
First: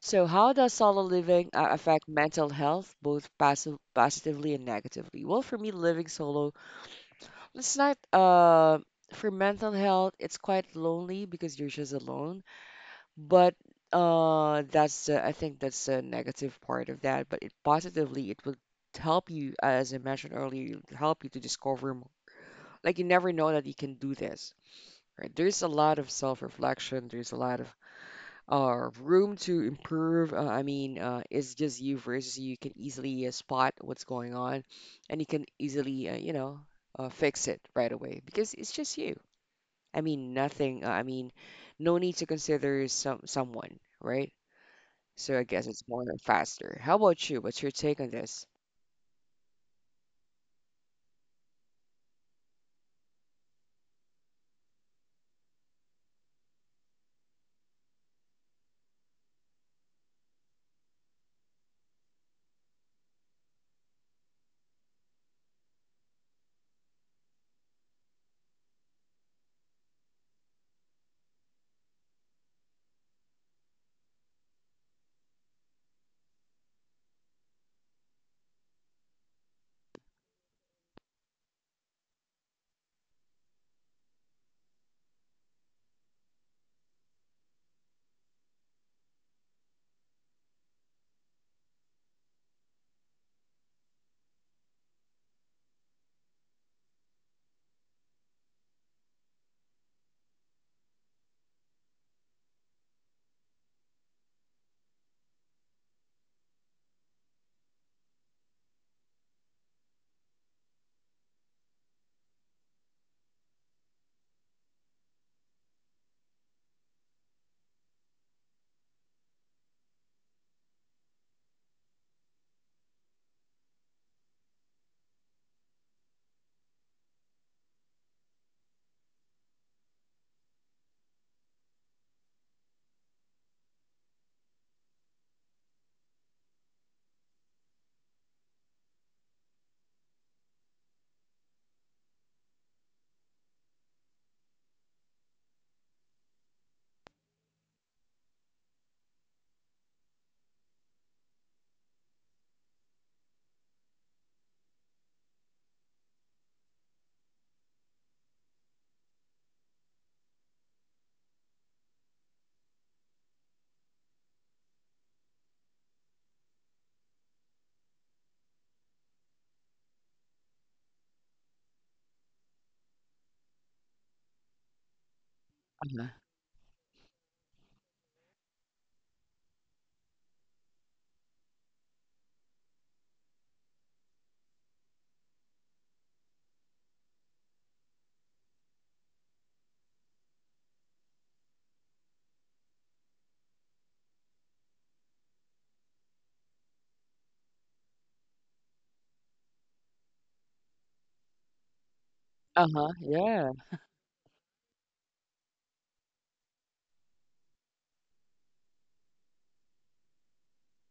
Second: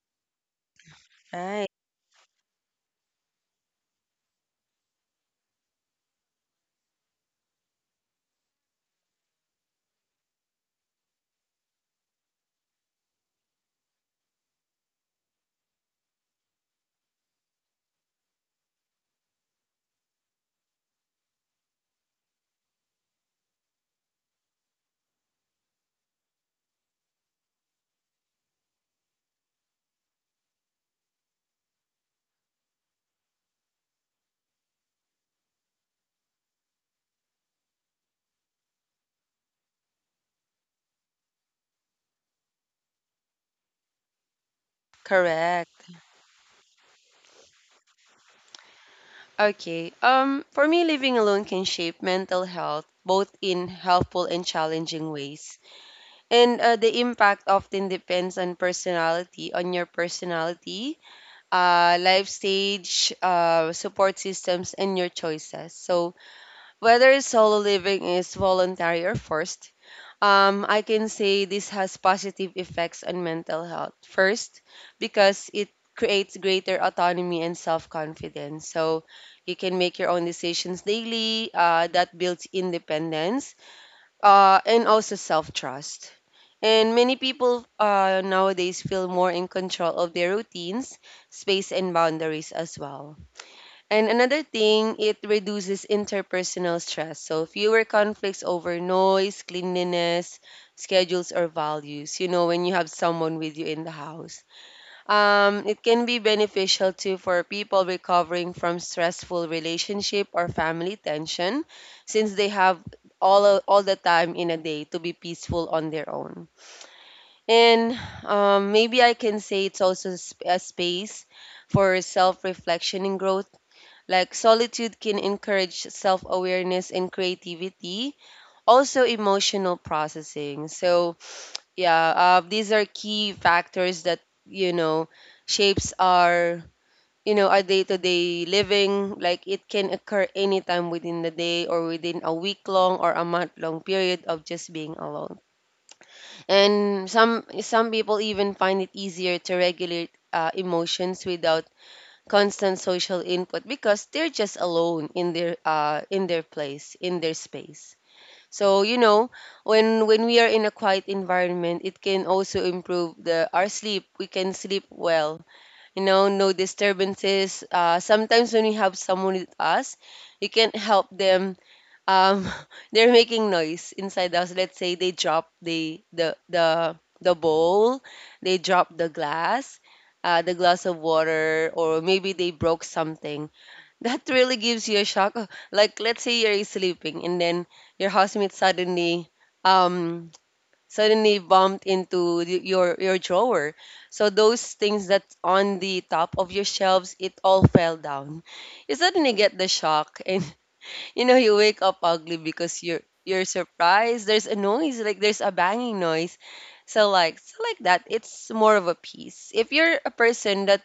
So, how does solo living
Right.
affect mental health, both positively and negatively? Well, for me, living solo, it's not for mental health. It's quite lonely because you're just alone. But that's I think that's a negative part of that. But it positively it will help you, as I mentioned earlier, it'll help you to discover more. Like you never know that you can do this. Right? There's a lot of self-reflection. There's a lot of room to improve. It's just you versus you. You can easily spot what's going on, and you can easily you know fix it right away because it's just you. I mean, nothing. No need to consider someone, right? So I guess it's
Correct.
more faster. How about you? What's your take on this?
Okay. For me, living alone can shape mental health both in helpful and challenging ways. And the impact often depends on personality, on your personality, life stage, support systems, and your choices. So, whether solo living is voluntary or forced, I can say this has positive effects on mental health. First, because it creates greater autonomy and self confidence. So, you can make your own decisions daily, that builds independence and also self trust. And many people nowadays feel more in control of their routines, space, and boundaries as well. And another thing, it reduces interpersonal stress. So, fewer conflicts over noise, cleanliness, schedules, or values. You know, when you have someone with you in the house, it can be beneficial too for people recovering from stressful relationship or family tension, since they have all the time in a day to be peaceful on their own. And maybe I can say it's also a a space for self reflection and growth. Like solitude can encourage self awareness and creativity, also emotional processing. So, yeah, these are key factors that, you know, shapes our. You know, our day to day living, like it can occur anytime within the day or within a week long or a month long period of just being alone. And some people even find it easier to regulate emotions without constant social input because they're just alone in their place, in their space. So you know, when we are in a quiet environment, it can also improve the our sleep. We can sleep well. You know, no disturbances. Sometimes when we have someone with us, you can't help them um they're making noise inside the house. Let's say they drop
Uh-huh.
the bowl, they drop the glass of water, or maybe they broke something. That really gives you a shock. Oh, like let's say you're sleeping and then your housemate suddenly um suddenly bumped into your your drawer. So those things that's on the top of your shelves, it all fell down. You suddenly get the shock and you know, you wake up ugly because
Uh-huh.
you're
Yeah.
surprised. There's a noise, like there's a banging noise. So like that, it's more of a peace. If you're a person that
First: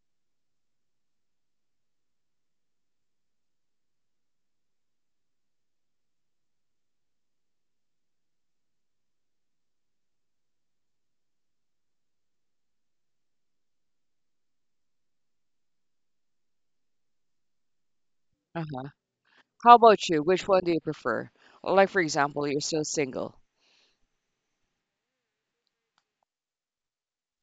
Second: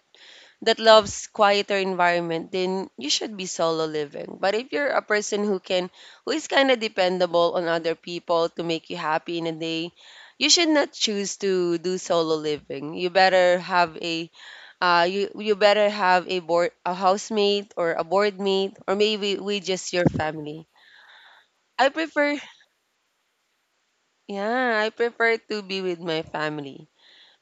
loves quieter environment, then you should be solo living. But if you're a person who can who is kind of dependable on other people to make you happy in a day, you should not choose to do solo living. You better have a you better have a board a housemate or a board mate
Uh-huh.
or maybe we
How
just your
about you? Which one
family.
do you prefer? Well,
I
like, for
prefer,
example, you're still single.
yeah, I prefer to be with my family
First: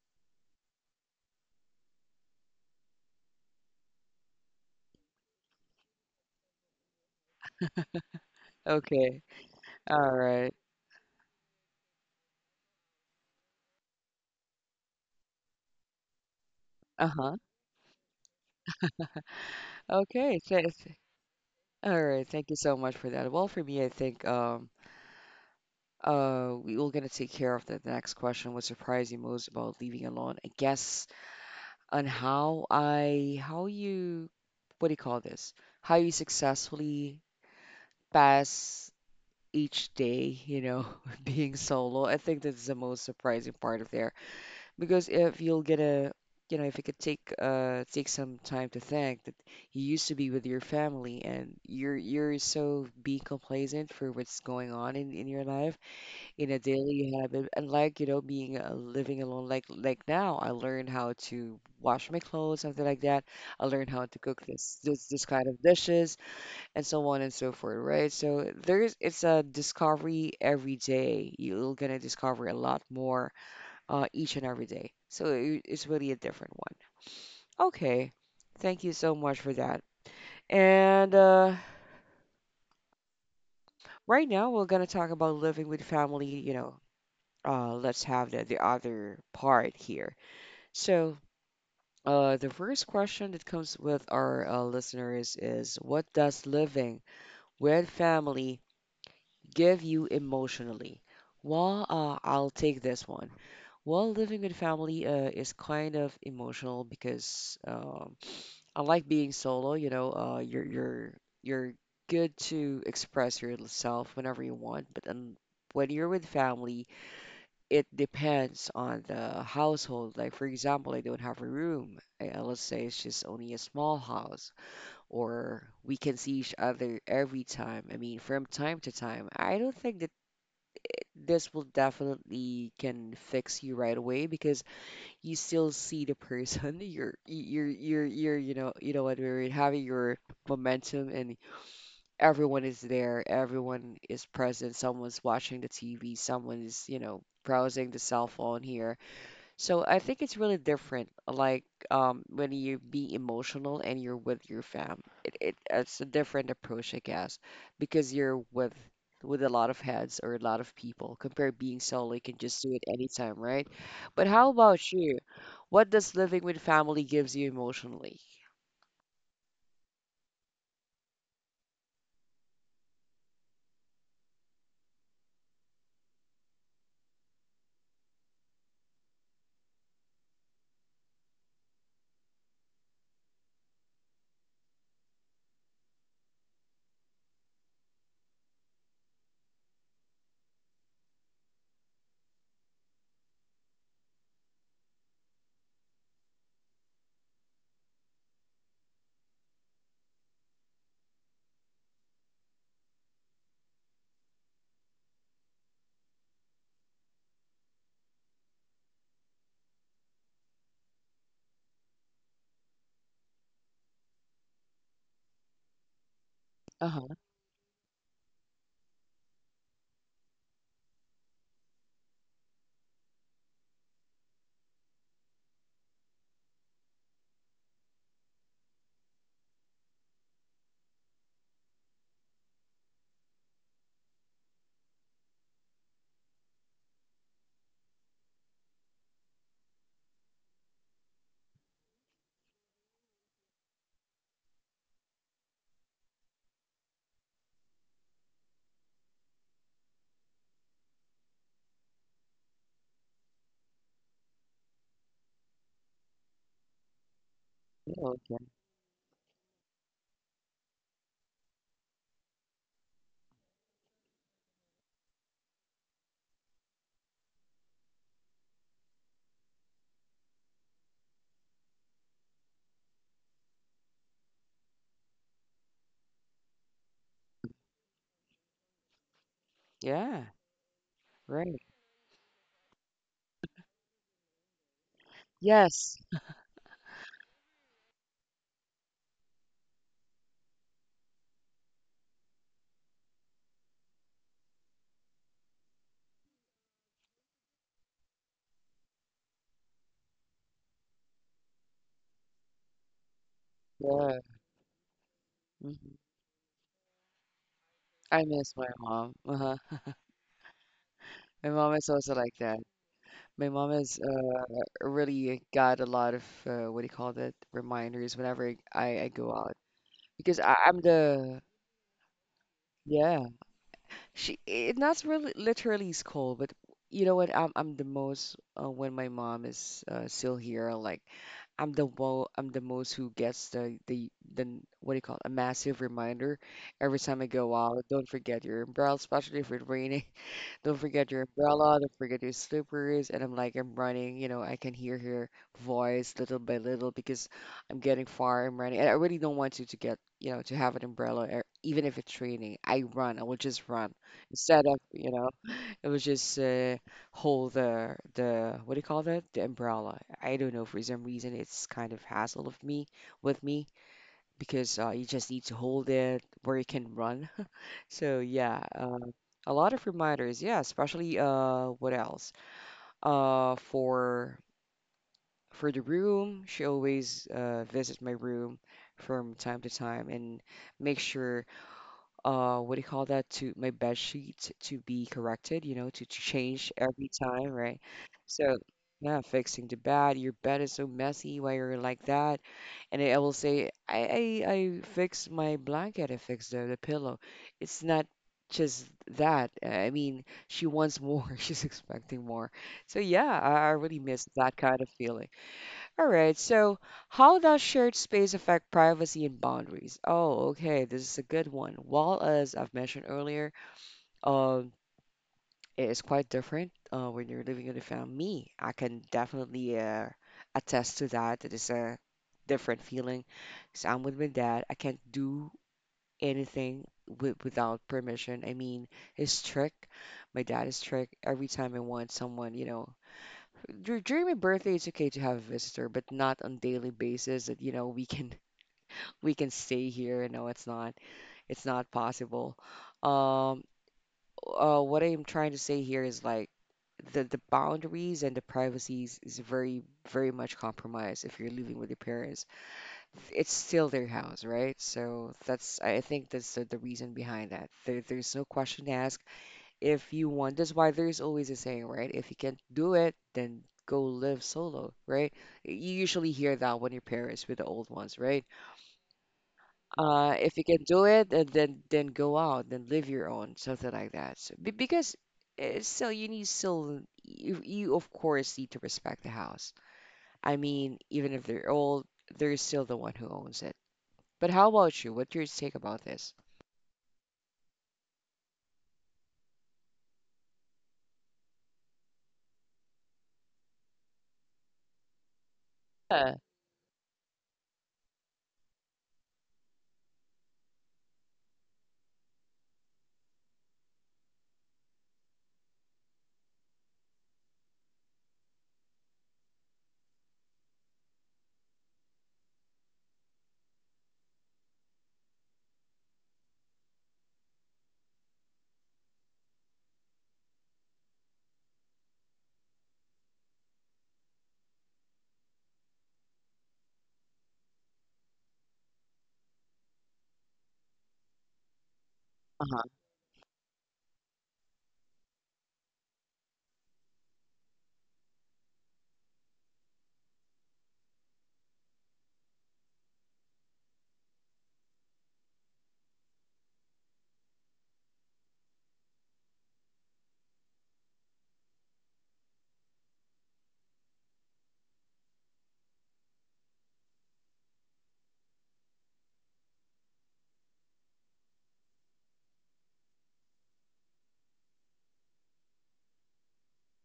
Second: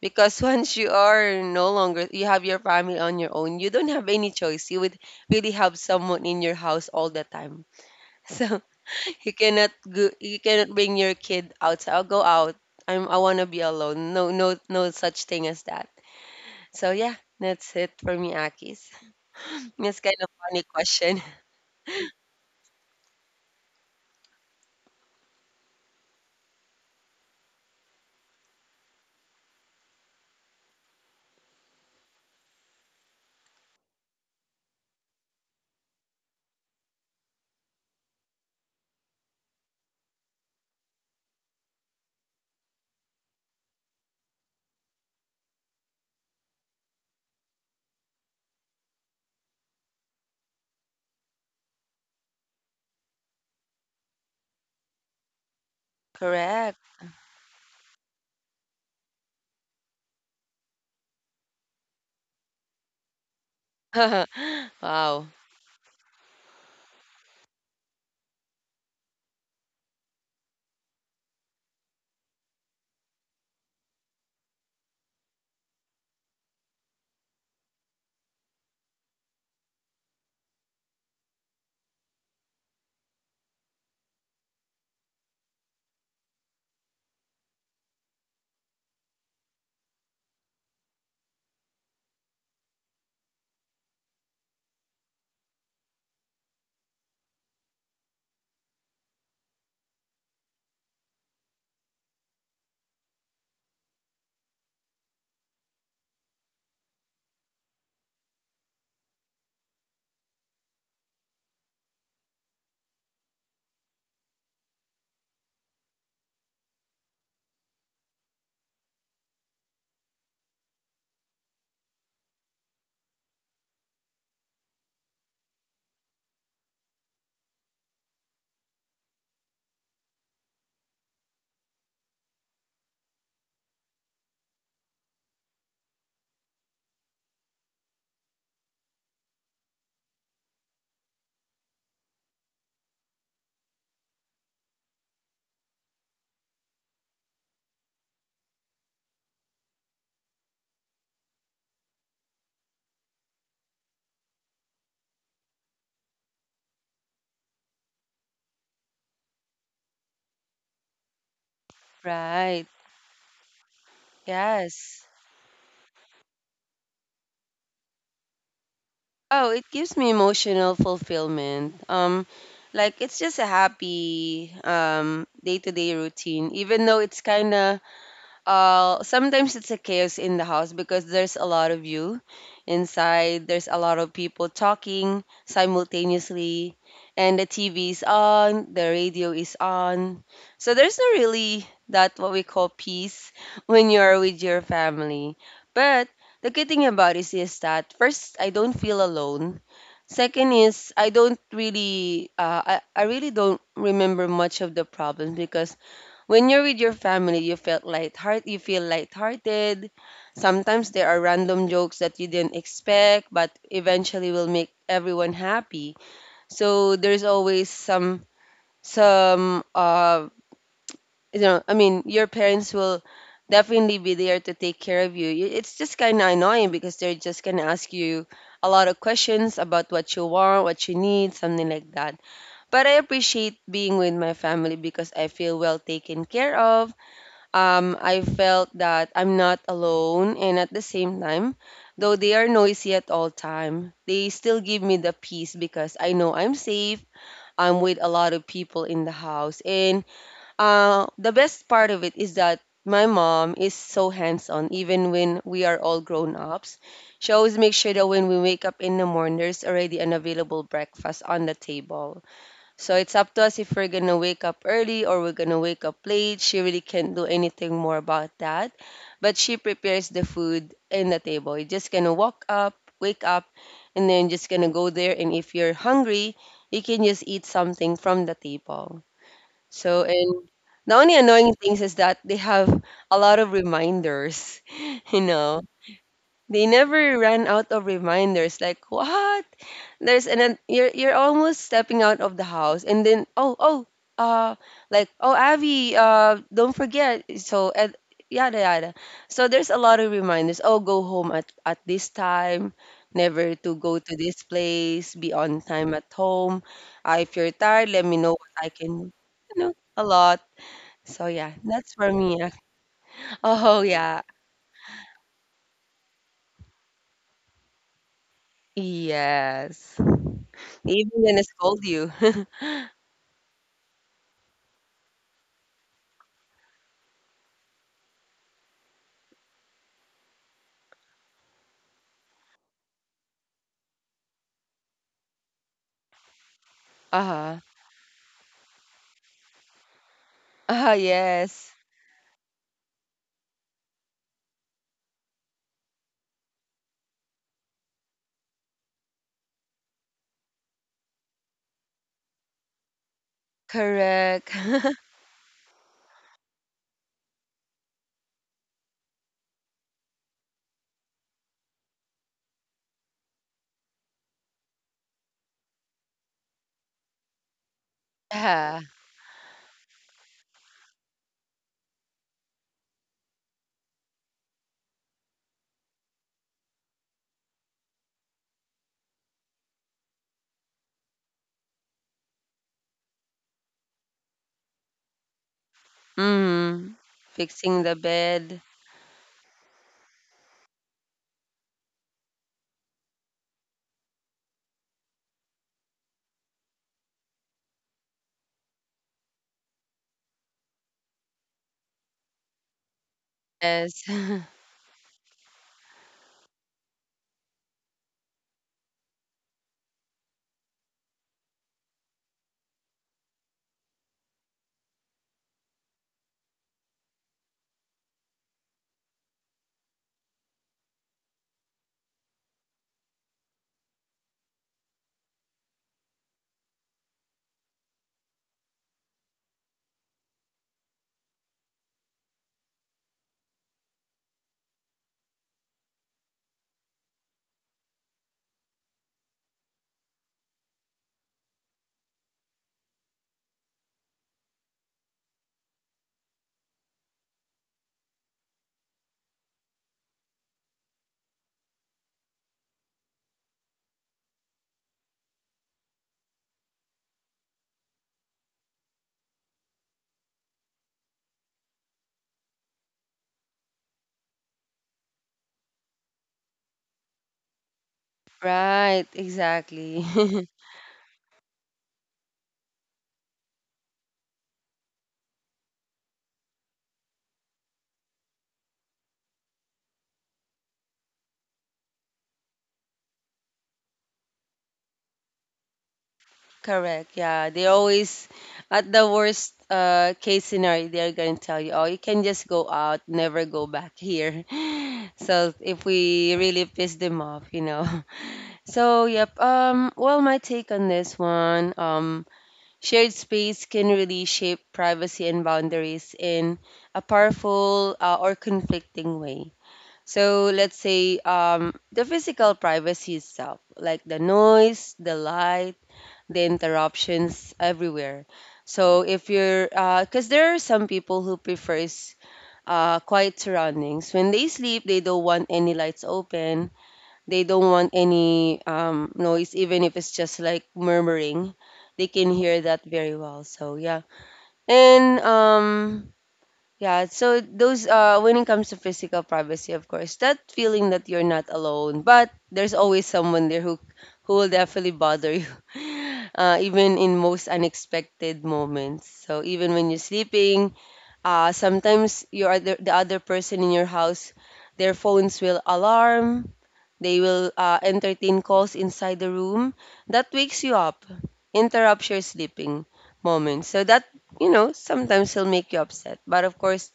because once you are no longer you have your family on your own, you don't have any choice. You would really have someone in your house all the time. So
Okay.
you cannot
All
go, you
right.
cannot bring your kid outside. I'll go out. I want to be alone. No, no, no such thing as that. So yeah,
Uh-huh.
that's it for me, Akis. That's kind of
Okay.
funny question.
All right. Thank you so much for that. Well, for me, I think we will gonna take care of the next question. What surprised you most about leaving alone? I guess on how you what do you call this? How you successfully pass each day, you know, being solo. I think that's the most surprising part of there because if you'll get a, you know, if you could take take some time to think that you used to be with your family and you're so being complacent for what's going on in your life in a
Correct.
daily habit, unlike you know being living alone. Like now, I learned how to wash my clothes, something like that. I learned how to cook this
Wow.
kind of dishes and so on and so forth, right? So there's it's a discovery every day. You're gonna discover a lot more each and every day. So it's really a different one. Okay, thank you so much for that. And right now we're gonna talk about living with family. You know, let's have the other part here. So. The first question that comes with our listeners is what does living with family give you emotionally? Well, I'll take this one. Well, living with family is kind of emotional because unlike being solo, you know, you're good to express yourself whenever you want, but when you're with family, it depends on the household. Like for example, I don't have a room. Let's say it's just only a small house, or we can see each other every time. I mean, from time to time. I don't think that this will definitely can fix you right away because you still see the person you're you know what we're having your momentum and everyone is there, everyone is present, someone's watching the TV, someone is you know browsing the cell phone here, so I think it's really different, like when you be emotional and you're with your fam. It it's a different approach, I guess, because you're with a lot of heads or a lot of people compared being solo, you can just do
Right.
it anytime, right? But how about you?
Yes.
What does living with family gives you emotionally?
Oh, it gives me emotional fulfillment. Like it's just a happy day-to-day routine, even though it's kind of sometimes it's a chaos in the house because there's a lot of you inside, there's a lot of people talking simultaneously, and the TV is on, the radio is on, so there's not really that what we call peace when you are with your family. But the good thing about it is that, first, I don't feel alone. Second is, I don't really I really don't remember much of the problem because when you're with your family, you felt lightheart you feel lighthearted. Sometimes there are random jokes that you didn't expect, but eventually will make everyone happy. So
Uh-huh.
there's always some some uh you know, I mean, your parents will definitely be there to take care of you. It's just kind of annoying because they're just gonna ask you a lot of questions about what you want, what you need, something like that. But I appreciate being with my family because I feel well taken care of. I felt that I'm not alone, and at the same time, though they are noisy at all time, they still give me the peace because I know I'm safe. I'm with a lot of people in the house, and the best part of it is that my mom is so hands-on, even when we are all grown-ups. She always makes
Yeah,
sure that when we
okay.
wake up in the morning, there's already an available breakfast on the table, so it's up to us if we're gonna wake up early or we're gonna wake up late. She really can't do anything more about that. But she prepares the food in the table. You're just gonna walk up, wake up, and then just gonna go there. And if you're hungry, you can just eat something from the table. So
Yeah,
and the only annoying
right.
things is that they have a lot of reminders. You know,
Yes.
they never run out of reminders. Like what? There's an you're almost stepping out of the house and then oh oh uh like oh Abby don't forget so and yada yada. So there's a lot of reminders. Oh, go home at this time, never to go to
Yeah.
this place, be on time
Hmm.
at home, if you're tired let me
I
know what
miss
I
my
can,
mom.
you
Uh-huh.
know, a lot. So yeah,
My mom
that's
is
for
also
me.
like
Yeah.
that. My mom
Oh
is
yeah.
really got a lot of what do you call that reminders whenever I go out
Yes.
because I'm
Even gonna
the
scold you.
yeah she it not really literally scold but you know what I'm the most when my mom is still here like I'm the most who gets the what do you call it a massive reminder every time I
Uh-huh.
go out don't forget your umbrella especially if it's raining don't
Ah,
forget your
yes.
umbrella, don't forget your slippers. And I'm like, I'm running, you know, I can hear her voice little by little because I'm getting far, I'm running. And I really don't want you to get, you know, to have an umbrella, or even if it's raining. I run, I will just run
Correct.
instead of, you know, it was just hold the what do you call that? The umbrella. I don't know for some reason it's kind of hassle of me with me because you just need to hold it where you can run. So yeah,
Yeah.
a lot of reminders. Yeah, especially what else? Uh, for for the room, she always visits my room from time to time and make sure what do you call that to my bed sheet to be corrected you know to change
Mhm.
every time right
Fixing the
so
bed.
yeah fixing the bed your bed is so messy why you're like that and i will say I fix my blanket I fix the pillow it's not just that I mean she wants more she's expecting more so yeah I really
Yes.
miss that kind of feeling. All right. So, how does shared space affect privacy and boundaries? Oh, okay. This is a good one. Well, as I've mentioned earlier, um, it is quite different when you're living in a family. Me, I can definitely attest to that. It is a different feeling. So I'm with my dad. I can't do anything without permission. I mean, he's strict. My dad is strict. Every time I want someone, during my birthday it's okay to have a visitor but not on daily basis that we can we can stay here. No, it's not, it's not possible. um what I'm trying to say here is like the boundaries and the privacies is very, very much compromised if you're living with your parents. It's still their house, right? So that's, I think that's the reason behind that. There's no question to ask if you want. That's why there's always a saying, right? If you can't do it, then go live solo, right? You usually hear that when your parents it with the old ones, right?
Right, exactly.
If you can do it, and then go out, then live your own, something like that. So, because still, you of course need to respect the house. I mean, even if they're old, they're still the one who owns it. But how about you? What's your take about this?
Correct. Yeah, they always at the worst case scenario they're going to tell you, "Oh, you can just go out, never go back here." So, if
Yeah.
we really piss them off, you know. So, yep. Well, my take on this one, shared space can really shape privacy and boundaries in a powerful or conflicting way. So let's say the physical privacy itself, like the noise, the light, the interruptions everywhere. So if you're, because there are some people who prefers quiet surroundings. When they sleep, they don't want any lights open. They don't want any noise, even if it's just like murmuring. They can hear
Uh-huh.
that very well. So yeah, and yeah, so those when it comes to physical privacy, of course, that feeling that you're not alone, but there's always someone there who will definitely bother you. Even in most unexpected moments. So even when you're sleeping, sometimes you are the other person in your house, their phones will alarm, they will entertain calls inside the room that wakes you up, interrupts your sleeping moments. So that, you know, sometimes will make you upset. But of course,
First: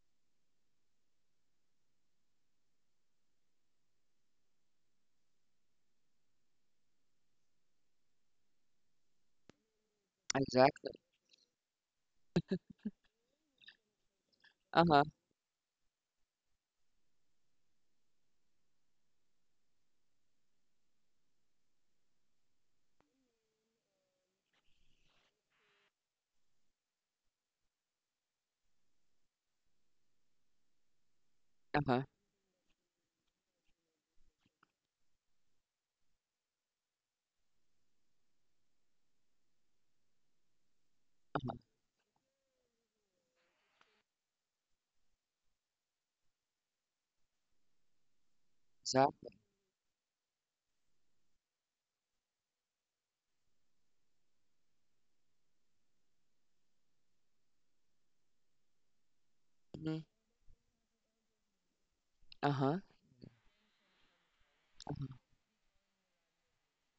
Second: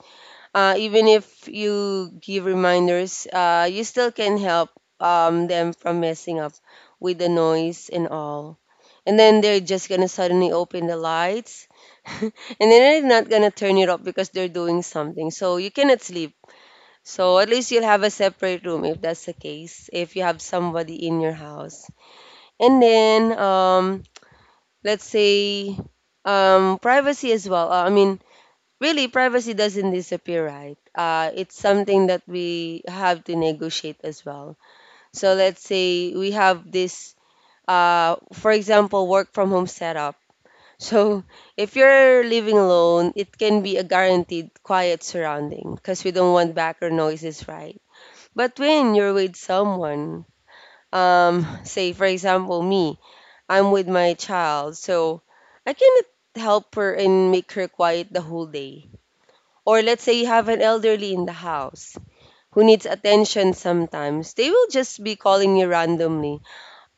even if you give reminders, you still can help them from messing up with the noise and all. And then they're just gonna suddenly open
Exactly.
the lights, and then they're not gonna turn it off because they're doing
Uh-huh.
something. So you cannot sleep. So at least you'll have a separate room if that's the case. If you have somebody in your house, and then let's say privacy as well. Really privacy doesn't disappear, right? It's
Uh-huh.
something that we have to negotiate as well. So let's say we have this for example work from home setup, so
Uh-huh.
if you're living alone it can be a guaranteed quiet surrounding because we don't want background noises, right? But when you're with
Exactly.
someone, say for example me, I'm with my child, so I cannot help her and make her quiet the whole day. Or
Mm-hmm.
let's say you have an elderly in the house who
Uh-huh.
needs attention sometimes, they will just
Mhm.
be calling you randomly.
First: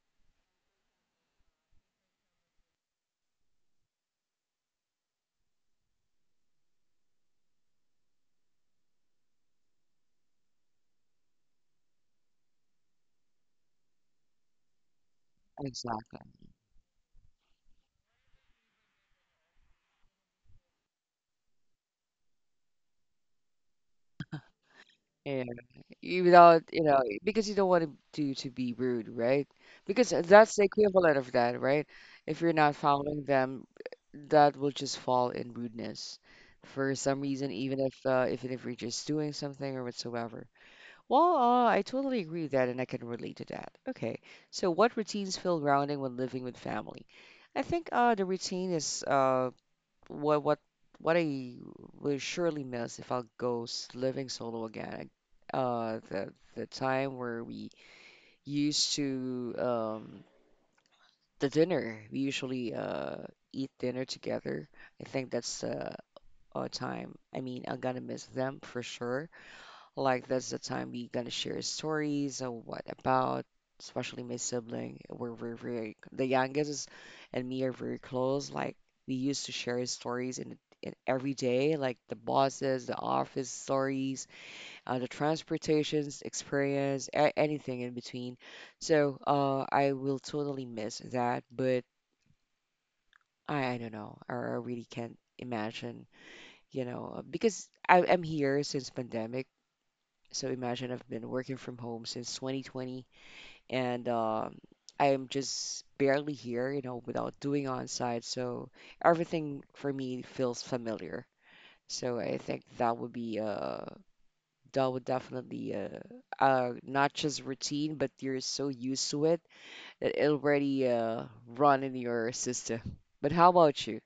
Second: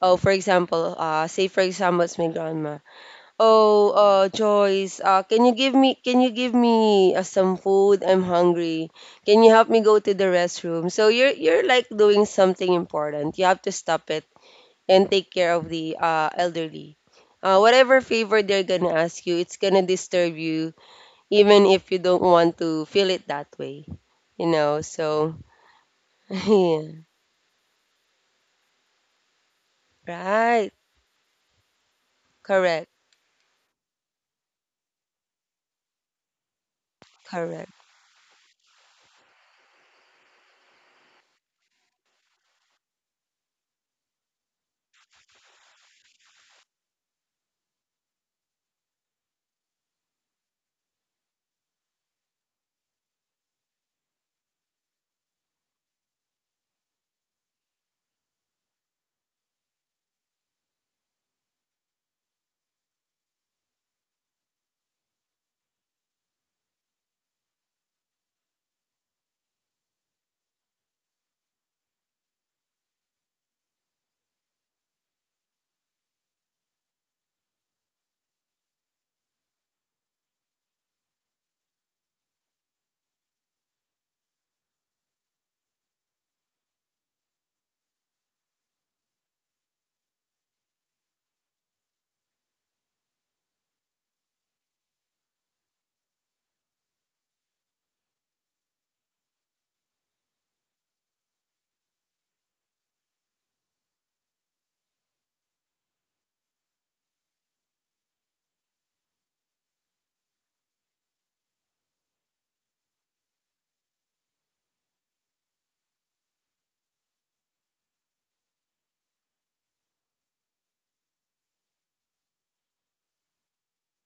Oh, for example, say for example, it's my grandma. Oh, Joyce, can you give me can you give me some food? I'm hungry. Can you help me go to the restroom? So you're like doing something important. You have to stop it and take care of the
Exactly.
elderly. Whatever favor they're gonna ask you, it's gonna disturb you even if you don't want to feel it that way, you know. So,
Yeah. Without, you
yeah,
know, because you don't want to be rude, right? Because that's the
right,
equivalent of that, right? If you're not
correct,
following them, that will just fall in rudeness for some reason,
correct.
even if you're just doing something or whatsoever. Well, I totally agree with that, and I can relate to that. Okay. So, what routines feel grounding when living with family? I think the routine is what what what I will surely miss if I go living solo again. The time where we used to the dinner we usually eat dinner together. I think that's a time. I mean, I'm gonna miss them for sure. Like that's the time we gonna share stories or what about, especially my sibling. We're very, very the youngest is- and me are very close. Like we used to share stories in every day, like the bosses, the office stories, the transportations experience, anything in between. So I will totally miss that, but I don't know. I really can't imagine, you know, because I'm here since pandemic, so imagine I've been working from home since 2020, and I am just barely here, you know, without doing on site. So everything for me feels familiar. So I think that would be that would definitely not just routine, but you're so used to it that it already run in your system. But how about you?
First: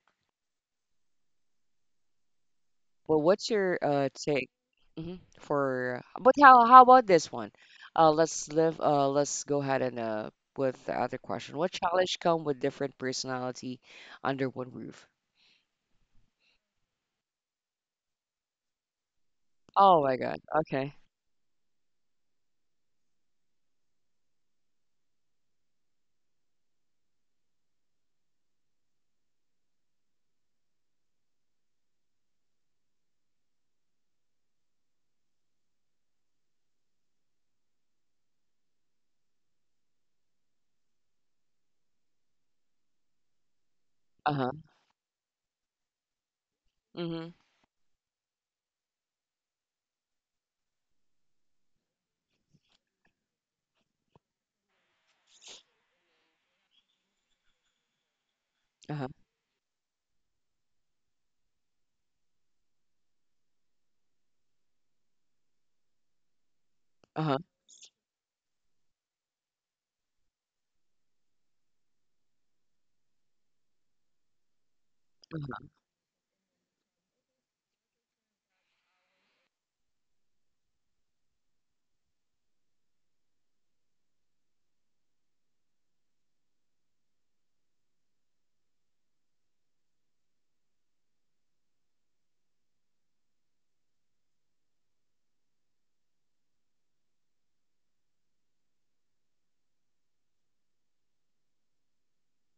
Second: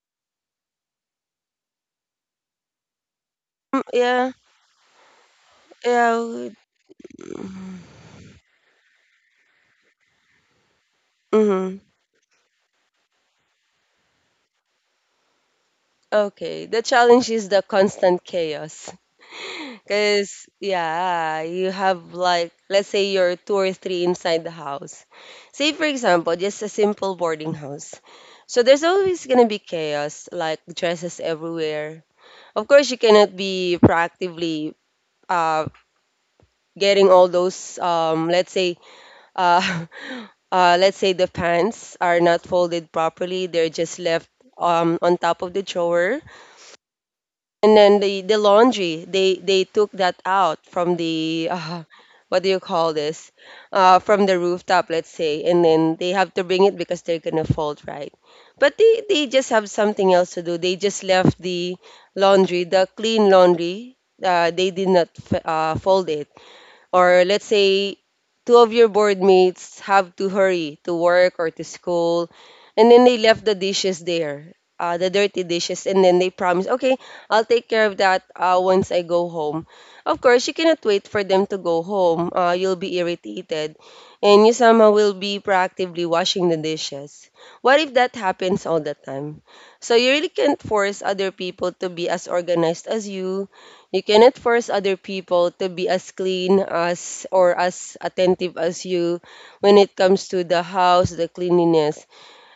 Well, what's your
Mm. Yeah,
take, hmm, for but
yeah.
how about this one? Let's live let's go ahead and with the other question. What
Mm-hmm.
challenge come with different personality under one roof?
Okay, the challenge is the constant chaos.
Oh my God.
Because,
Okay.
yeah, you have like, let's say you're two or three inside the house. Say, for example, just a simple boarding house. So there's always going to be chaos, like dresses everywhere. Of course, you cannot be proactively uh, getting all those, let's say, uh, let's say the pants are not folded properly, they're just left
Uh-huh.
on top of the drawer.
Mm-hmm.
And then the laundry, they took that out from the what do you call this, from the rooftop, let's say, and then they have to bring it because they're gonna fold, right? But they,
Uh-huh.
they just have something else to do, they just left the laundry, the clean laundry. They did not fold it. Or
Uh-huh.
let's say two of your board mates have to hurry to work or to school and then they left the dishes there, the dirty dishes, and then they promise okay, I'll take care of that once I go home. Of course you cannot wait for them to go home, you'll be irritated and you somehow will be proactively washing the dishes. What if that happens all the time? So you really can't force other people to be as organized as you. You cannot force other people to be as clean as or as attentive as you when it comes to the house, the cleanliness.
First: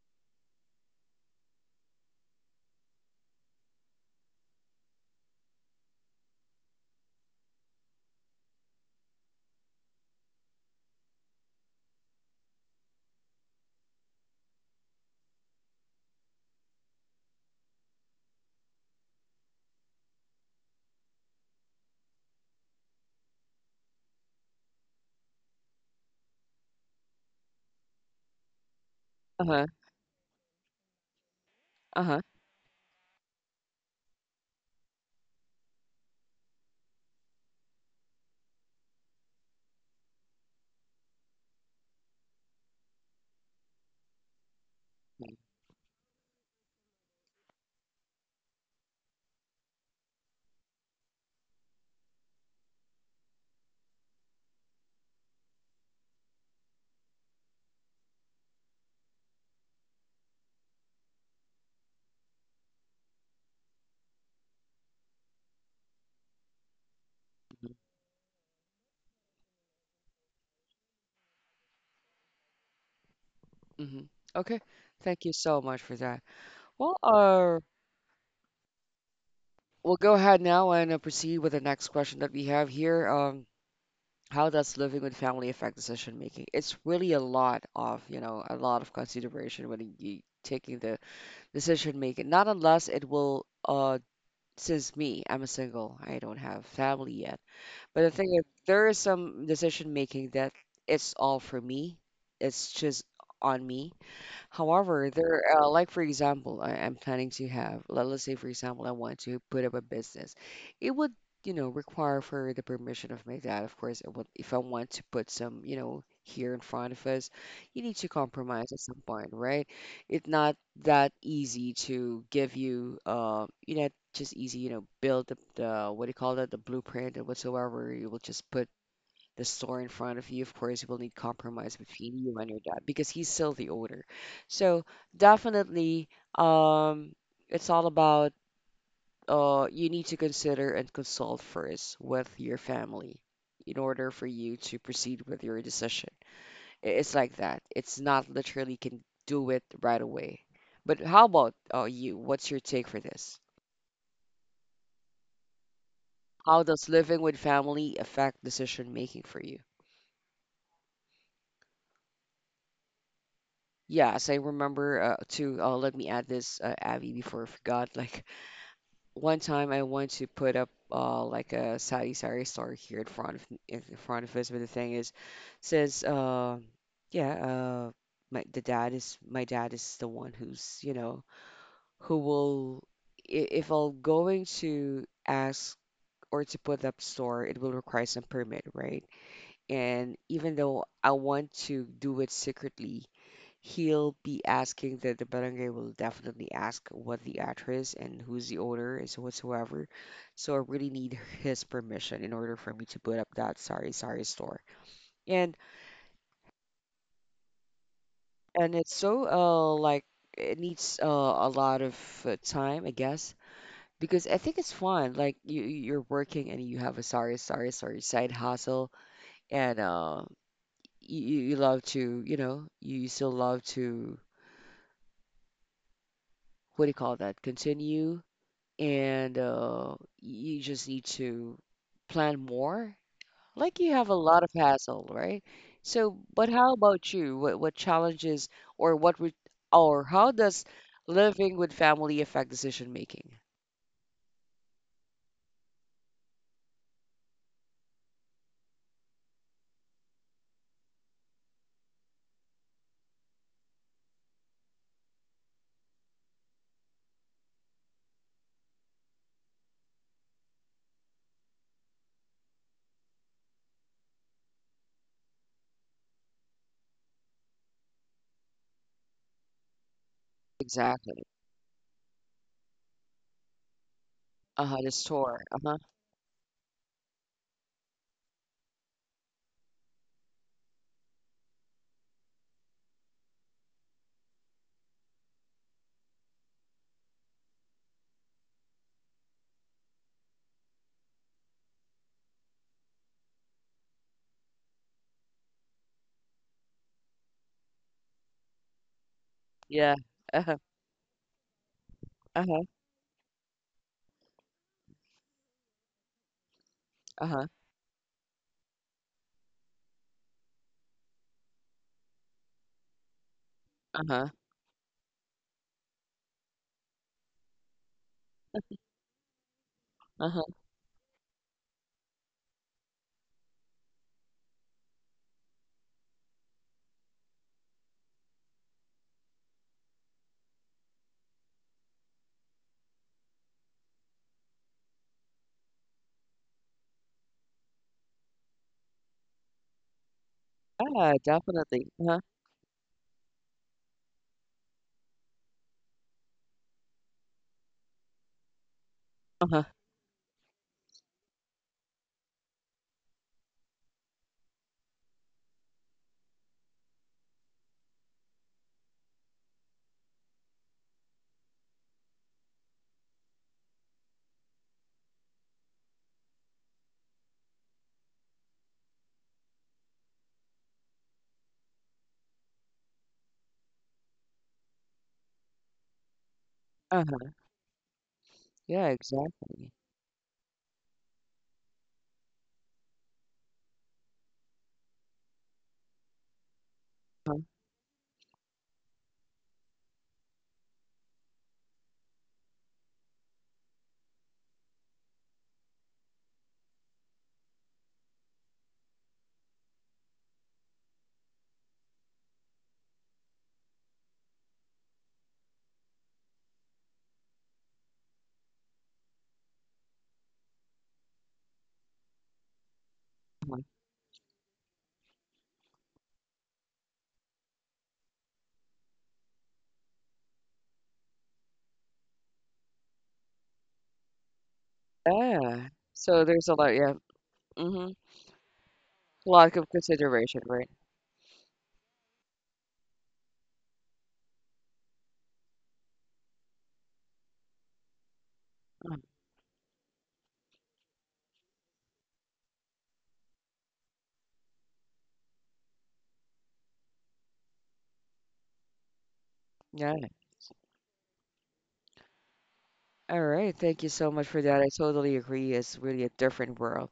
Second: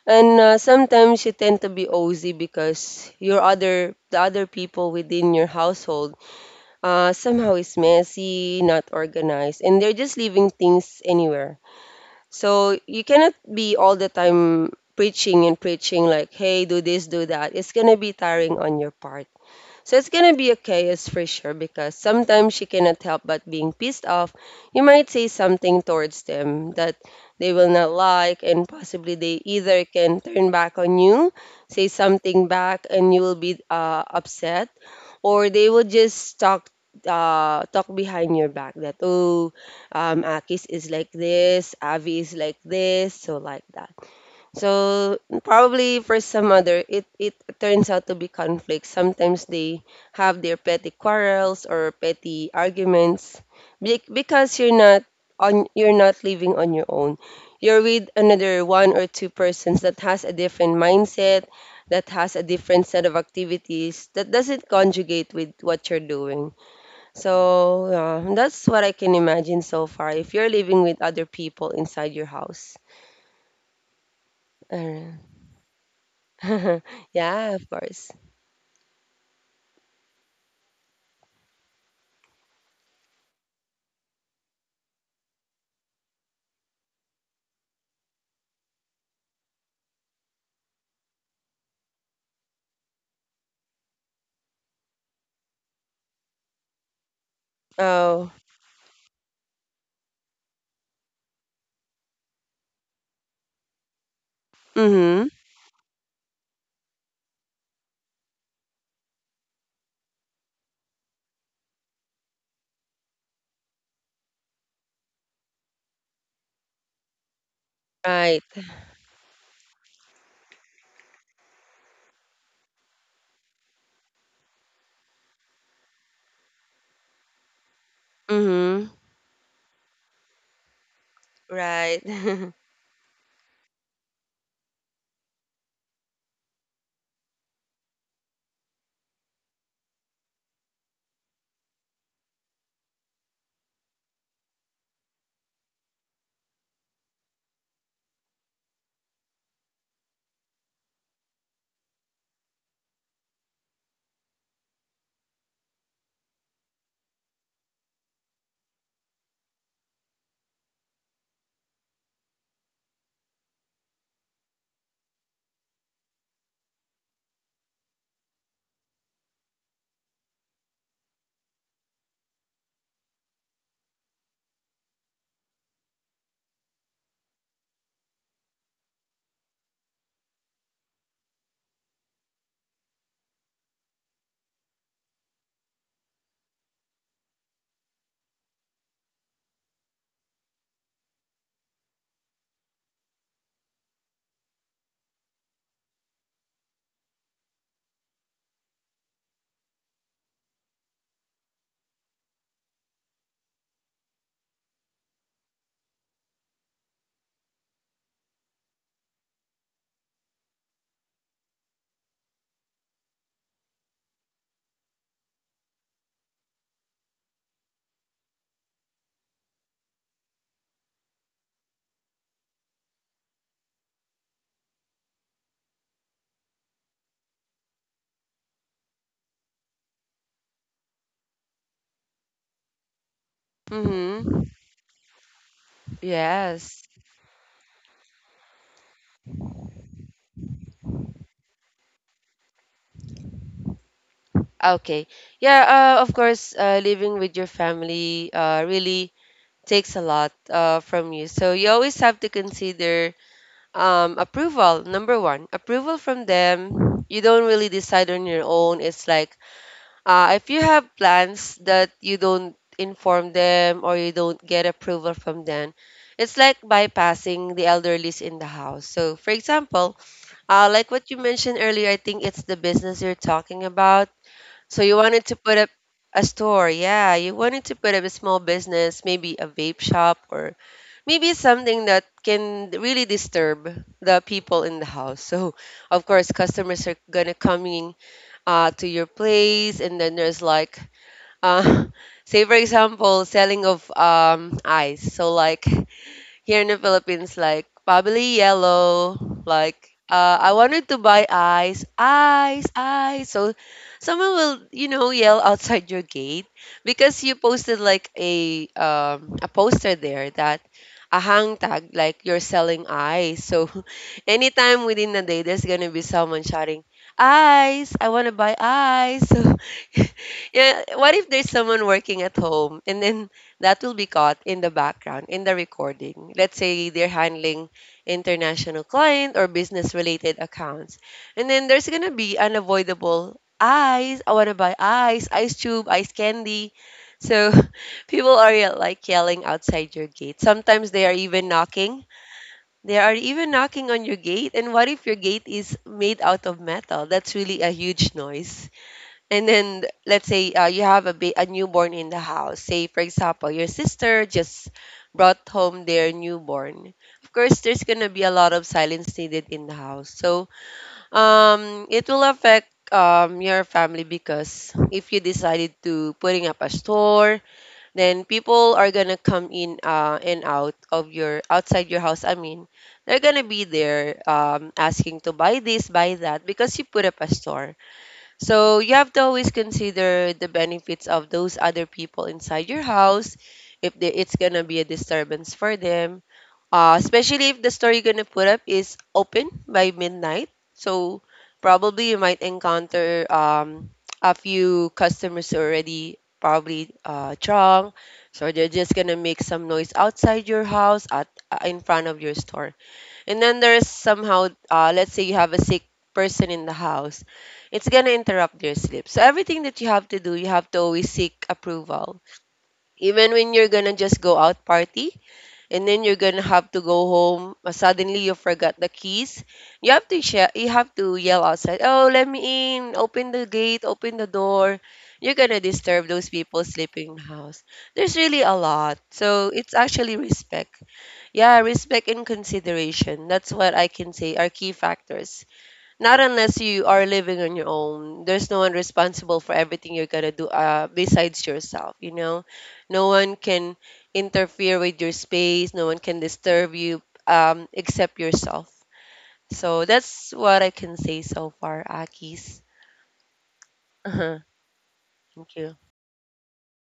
And sometimes you tend to be OZ because your other the other people within your household somehow is messy, not organized, and they're just leaving things anywhere. So you cannot be all the time preaching and preaching like, hey, do this, do that. It's gonna be tiring on your part. So it's gonna be a chaos for sure because sometimes you cannot help but being pissed off. You might say something towards them that they will not like, and possibly they
Uh-huh.
either can turn back on you, say
Uh-huh.
something back, and you will be upset, or they will just talk. Talk behind your back that oh, Akis is like this, Avi is like this, so like that. So probably for some other, it turns out to be conflicts. Sometimes they have their petty quarrels or petty arguments because you're not on you're not living on your own. You're with another one or two persons that has a different mindset, that has a different set of activities that doesn't conjugate with what you're doing.
Mm-hmm.
So yeah, that's what I can imagine so far, if you're living with other people inside your house.
Mm-hmm. Okay. Thank you so much for that. Well,
Yeah, of course.
we'll go ahead now and proceed with the next question that we have here. How does living with family affect decision making? It's really a lot of, you know, a lot of consideration when you taking the decision making. Not unless it will, since me, I'm a single, I don't have family yet. But the
Oh.
thing is, there is some decision making that it's all for me. It's just on me. However,
Mhm.
there, like for example, I'm planning to have, let's say for example, I want to put up a business. It would, you know, require for the permission of my dad, of course. It would, if I want to put some, you know, here in front of us, you need to
Right.
compromise at some point, right? It's not that easy to give you, you know, just easy, you know, build the what do you call that, the blueprint and whatsoever. You will just put
Mhm.
the store in front of you, of course, you will need compromise
Right.
between you and your dad because he's still the owner. So definitely, um, it's all about you need to consider and consult first with your family in order for you to proceed with your decision. It's like that. It's not literally can do it right away. But how about you? What's your take for this? How does living with family affect decision making for you? Yes, I remember to let me add this, Abby, before I forgot. Like one time, I want to put up like a Saudi Sari store here in front of us, but the thing is, says, yeah, uh, my dad is the one who's you know who will, if I'm going to ask or to put up store, it will require some permit, right? And even though I want to do it secretly, he'll be asking that the barangay will definitely ask what the address and who's the owner is whatsoever. So I really need his permission in order for me to put up that sorry sorry store. And and it's so like it needs a lot of time, I guess. Because I think it's fun. Like you're working and you have a sorry, sorry, sorry side hustle, and you love to, you know, you still love to, what do you call that? Continue and you just need to plan more. Like you have a lot of
Mhm.
hassle, right? So, but how
Yes.
about you? What challenges or what re or how does living with family affect decision making?
Okay. Yeah, of course, living with your family really takes a lot from you. So you always have to consider, approval, number one, approval from them. You don't really decide on your own. It's like, uh, if you have plans that you don't inform them or you don't get approval from them, it's like bypassing the elderlies in the house. So, for example, like what you
Exactly.
mentioned earlier, I think it's the business you're talking about.
Uh-huh,
So,
the
you wanted
store.
to put up
Uh-huh.
a store, yeah, you wanted to put up a small business, maybe a vape shop, or maybe something that can really disturb the people in the house. So, of course, customers are gonna coming to your place, and then there's like, uh, say for example, selling of ice. So like, here in the Philippines, like probably yellow. Like
Yeah. Uh-huh.
I wanted to buy ice,
Uh-huh.
ice, ice. So someone will, you know, yell outside your gate because you
Uh-huh.
posted like a poster there, that a hang tag, like you're selling ice. So
Uh-huh.
anytime within the day, there's gonna be someone shouting. Ice, I want to buy ice. So,
Uh-huh.
yeah, what if there's someone working at home and then that will be caught in the background in the recording. Let's say they're handling international client or business related accounts. And then there's going to be unavoidable eyes. I want to buy ice, ice tube, ice candy. So people are like yelling outside your gate. Sometimes they
Yeah,
are even
definitely.
knocking.
Uh-huh.
They are even knocking on your gate. And what if your gate is made out of metal? That's really a huge noise. And
Uh-huh.
then let's say you have a a newborn in the house. Say for example, your sister just brought home their newborn. Of course, there's gonna be a lot of silence needed in the house. So it will affect, your family, because if you decided to putting up a store, then people are gonna come in and out of your outside your house. I mean, they're gonna be there, asking to buy this, buy that, because you put up
Uh-huh.
a store. So
Yeah,
you have to always
exactly.
consider the benefits of those other people inside your house if they, it's gonna be a disturbance for them.
Uh-huh.
Especially if the store you're gonna put up is open by midnight. So probably you might encounter, a few customers already probably drunk. So they're just gonna make some noise outside your house at in front of your store. And then there's somehow, let's say you have a sick person in the house, it's gonna interrupt their sleep. So everything that you have to do, you have to always seek approval. Even when
Uh-huh.
you're gonna just go out party, and then you're gonna have to go home. Suddenly you forgot the keys. You have to share. You have to yell outside. Oh, let me in! Open the gate. Open the door. You're gonna
Yeah.
disturb
So
those
there's a
people
lot, yeah.
sleeping in the house.
Mm-hmm.
There's really a lot.
A
So
lot of
it's actually
consideration, right?
respect. Yeah, respect and consideration. That's what I can say are key factors. Not unless you are living on your own. There's no one
Uh,
responsible for everything you're gonna do, besides yourself, you know? No one can interfere with your space, no one can disturb you except yourself. So
Yeah.
that's what I can say so far, Akis.
All right, thank you so much for
Uh-huh.
that. I totally agree.
Thank
It's
you.
really a different world.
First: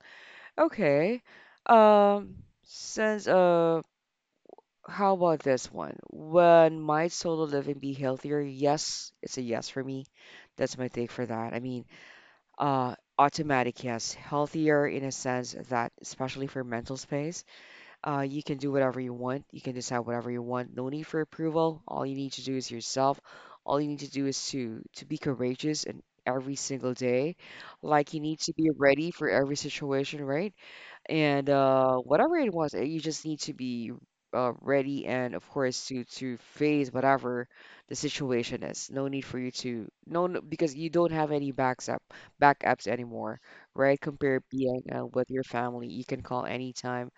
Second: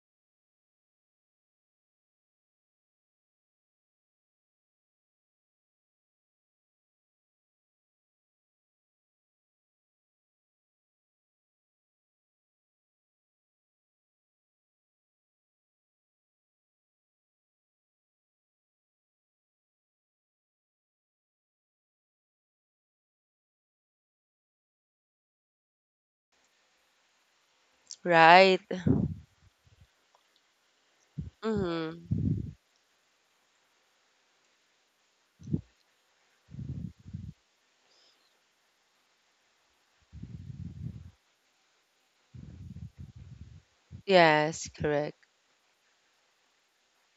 Okay. Um, since how about this one? When might solo living be healthier? Yes, it's a yes for me. That's my take for that. I mean, automatic yes, healthier in a sense that, especially for mental space. You can do whatever you want. You can decide whatever you want. No need for approval. All you need to do is yourself. All you need to do is to be courageous in every single day. Like you need to
Right.
be ready for every situation, right? And
Mm-hmm.
whatever it was, you just need to be ready and of course to face whatever the situation is. No need for you to because you don't have any backs up backups anymore, right? Compare
Yes,
being
correct.
with your family, you can call anytime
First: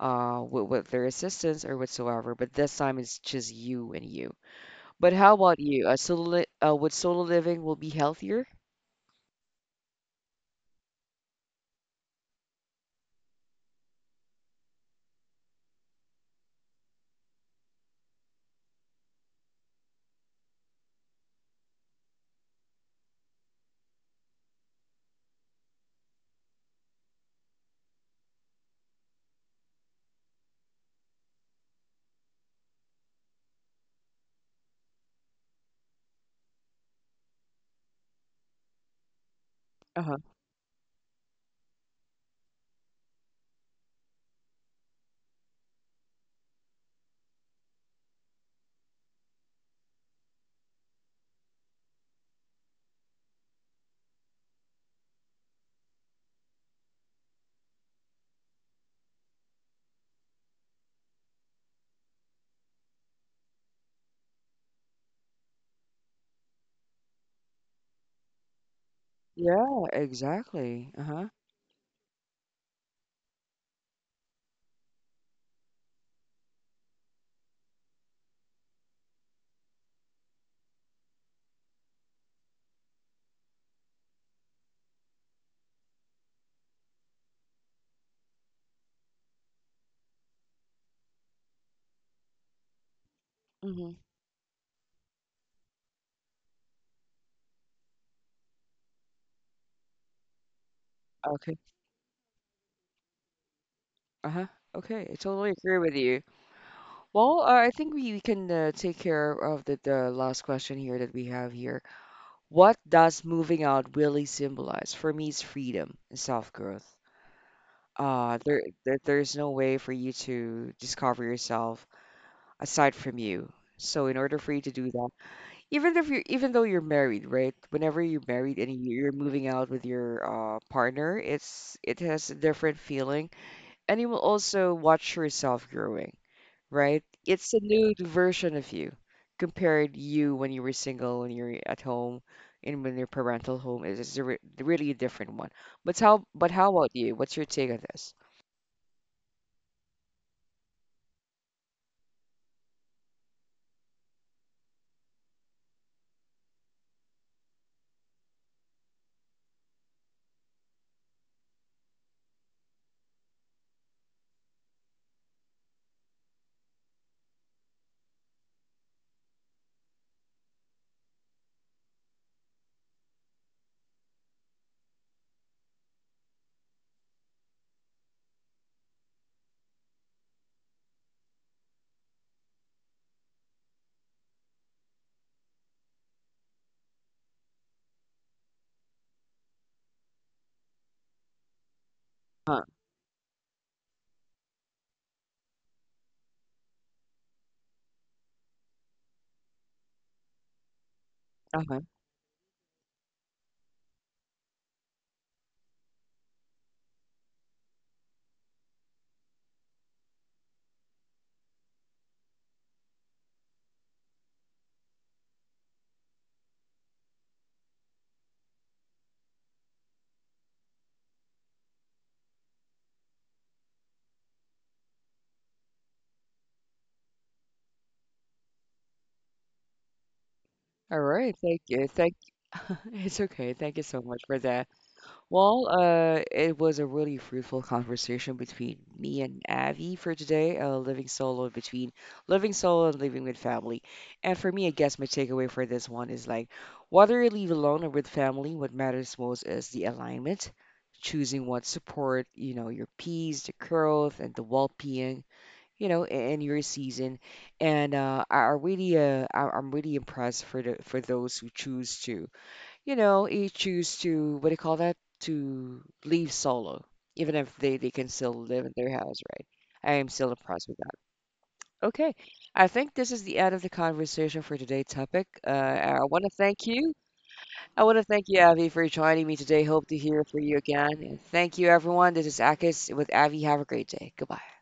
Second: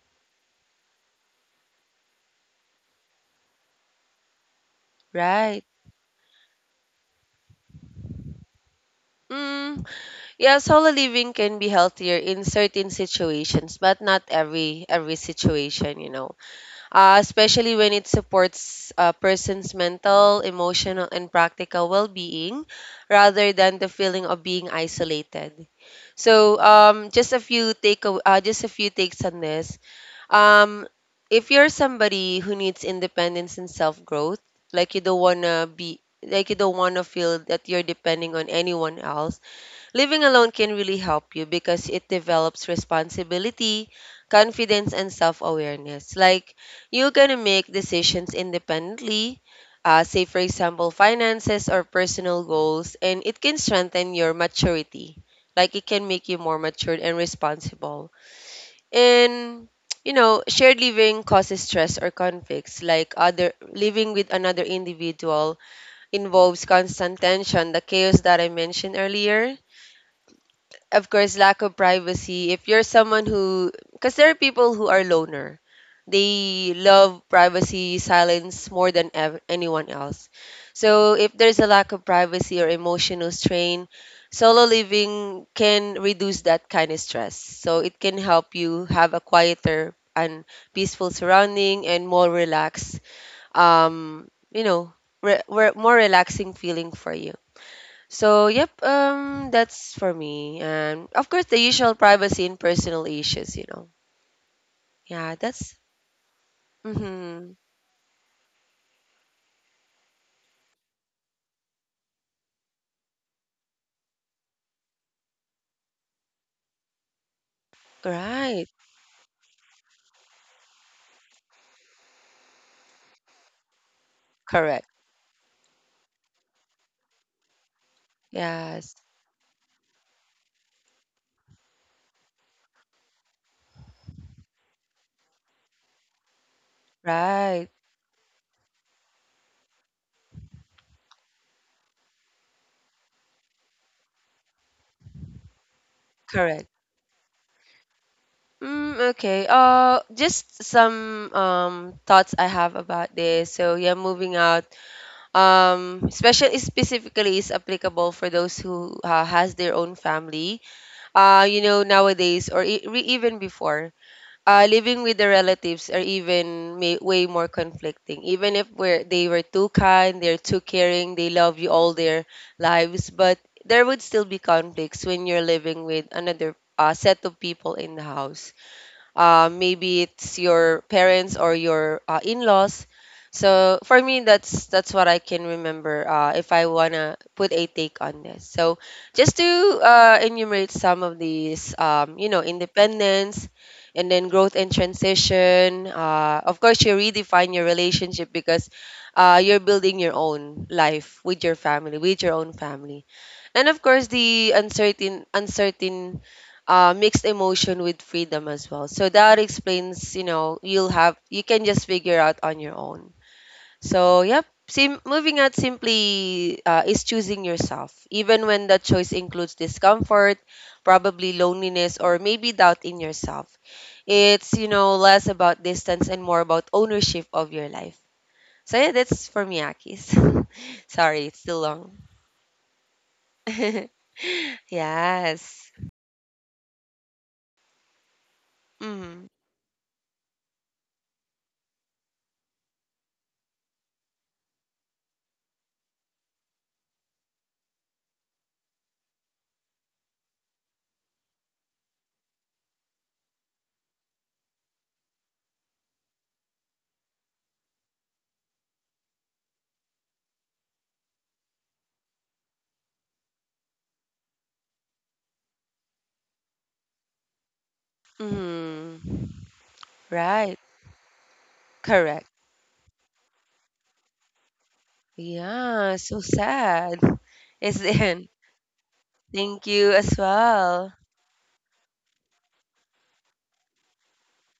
with their assistance or whatsoever. But this time it's just you and you. But how about
Right.
you? Solo li would solo living will be healthier?
Mm. Yeah, solo living can be healthier in certain situations, but not every situation, you know. Especially when it supports a person's mental, emotional, and practical well-being, rather than the feeling of being isolated. So, just a few take just a few takes on this. Um, if you're somebody who needs independence and self-growth, like you don't wanna be, like you don't wanna feel that you're depending on anyone else.
Uh-huh.
Living alone can really help you because it develops responsibility, confidence, and self awareness. Like, you're gonna make decisions independently, say, for example, finances or personal goals, and it can strengthen your maturity. Like, it can make you more matured and responsible. And you know, shared living causes stress or conflicts. Like other living with another individual involves constant tension, the chaos that I mentioned earlier,
Yeah, exactly.
of
Uh-huh.
course, lack of privacy. If you're someone who, because there are people who are loner, they love privacy, silence more than anyone else. So if there's a lack of privacy or emotional strain, solo living can reduce that kind of stress. So it can help you have a quieter and peaceful surrounding and more relaxed,
Hmm.
you know, more relaxing feeling for you. So, yep, that's for me. And of course,
Okay.
the usual privacy and personal issues, you know.
Uh-huh. Okay. I
Yeah,
totally
that's
agree with you. Well,
mm-hmm.
I think we can take care of the last question here that we have here. What does moving out really symbolize? For me, it's freedom and self-growth.
Right.
There's no way for you to discover yourself aside from you. So in order for you to
Correct.
do that, even if you're even though you're married, right? Whenever you're married and
Yes.
you're moving out with your partner, it's it has a different feeling, and you will also watch yourself growing, right? It's a
Right.
new version of you compared you when you were single and you're at home and when your parental home is a re really a different one. But
Correct.
how about you? What's your take on this?
Mm, okay. Just some thoughts I have about this. So yeah, moving out. Especially specifically is applicable for those who has their own family. You know nowadays or even before, living with the relatives are even may, way more conflicting. Even if we're, they were too kind, they're too caring, they love you all their lives, but there would still be conflicts when you're living with another set of people in the house. Maybe it's your parents or your in-laws. So for me that's what I can remember. If I want to put a take on this, so just to enumerate some of these, you know,
Uh,
independence, and then growth and transition. Of course you redefine your relationship because you're building your own life
uh-huh.
with your own family. And of course, the uncertain, mixed emotion with freedom as well. So that explains, you know, you'll have, you can just figure out on your own. So yep, moving out simply is choosing yourself, even when that choice includes discomfort, probably loneliness, or maybe doubt in yourself. It's, you know, less about distance and more about ownership of your life. So yeah, that's for me, Akis.
All
Sorry,
right,
it's too
thank you.
long.
Thank, it's okay. Thank you so much for that.
Yes.
Well, it was a really fruitful conversation between me
Mhm.
and Avi for today. Living solo and living with family. And for me, I guess my takeaway for this one is like, whether you leave alone or with family, what matters most is the alignment, choosing what support, you know, your peace, the growth, and the well-being, you know, in your season. And I really, I'm really impressed for the for those who choose to, you know, he choose to what do you call that? To leave solo, even if they can still live in their house,
Mhm.
right? I am still
Right.
impressed with that. Okay,
Correct.
I think this is the end of the conversation for today's topic.
Yeah,
I
so
want to thank you.
sad.
I
Is
want to thank
it?
you, Avi, for joining me today.
Thank
Hope
you
to
as
hear from you again.
well.
And thank you, everyone. This is Akis with Avi. Have a great day. Goodbye.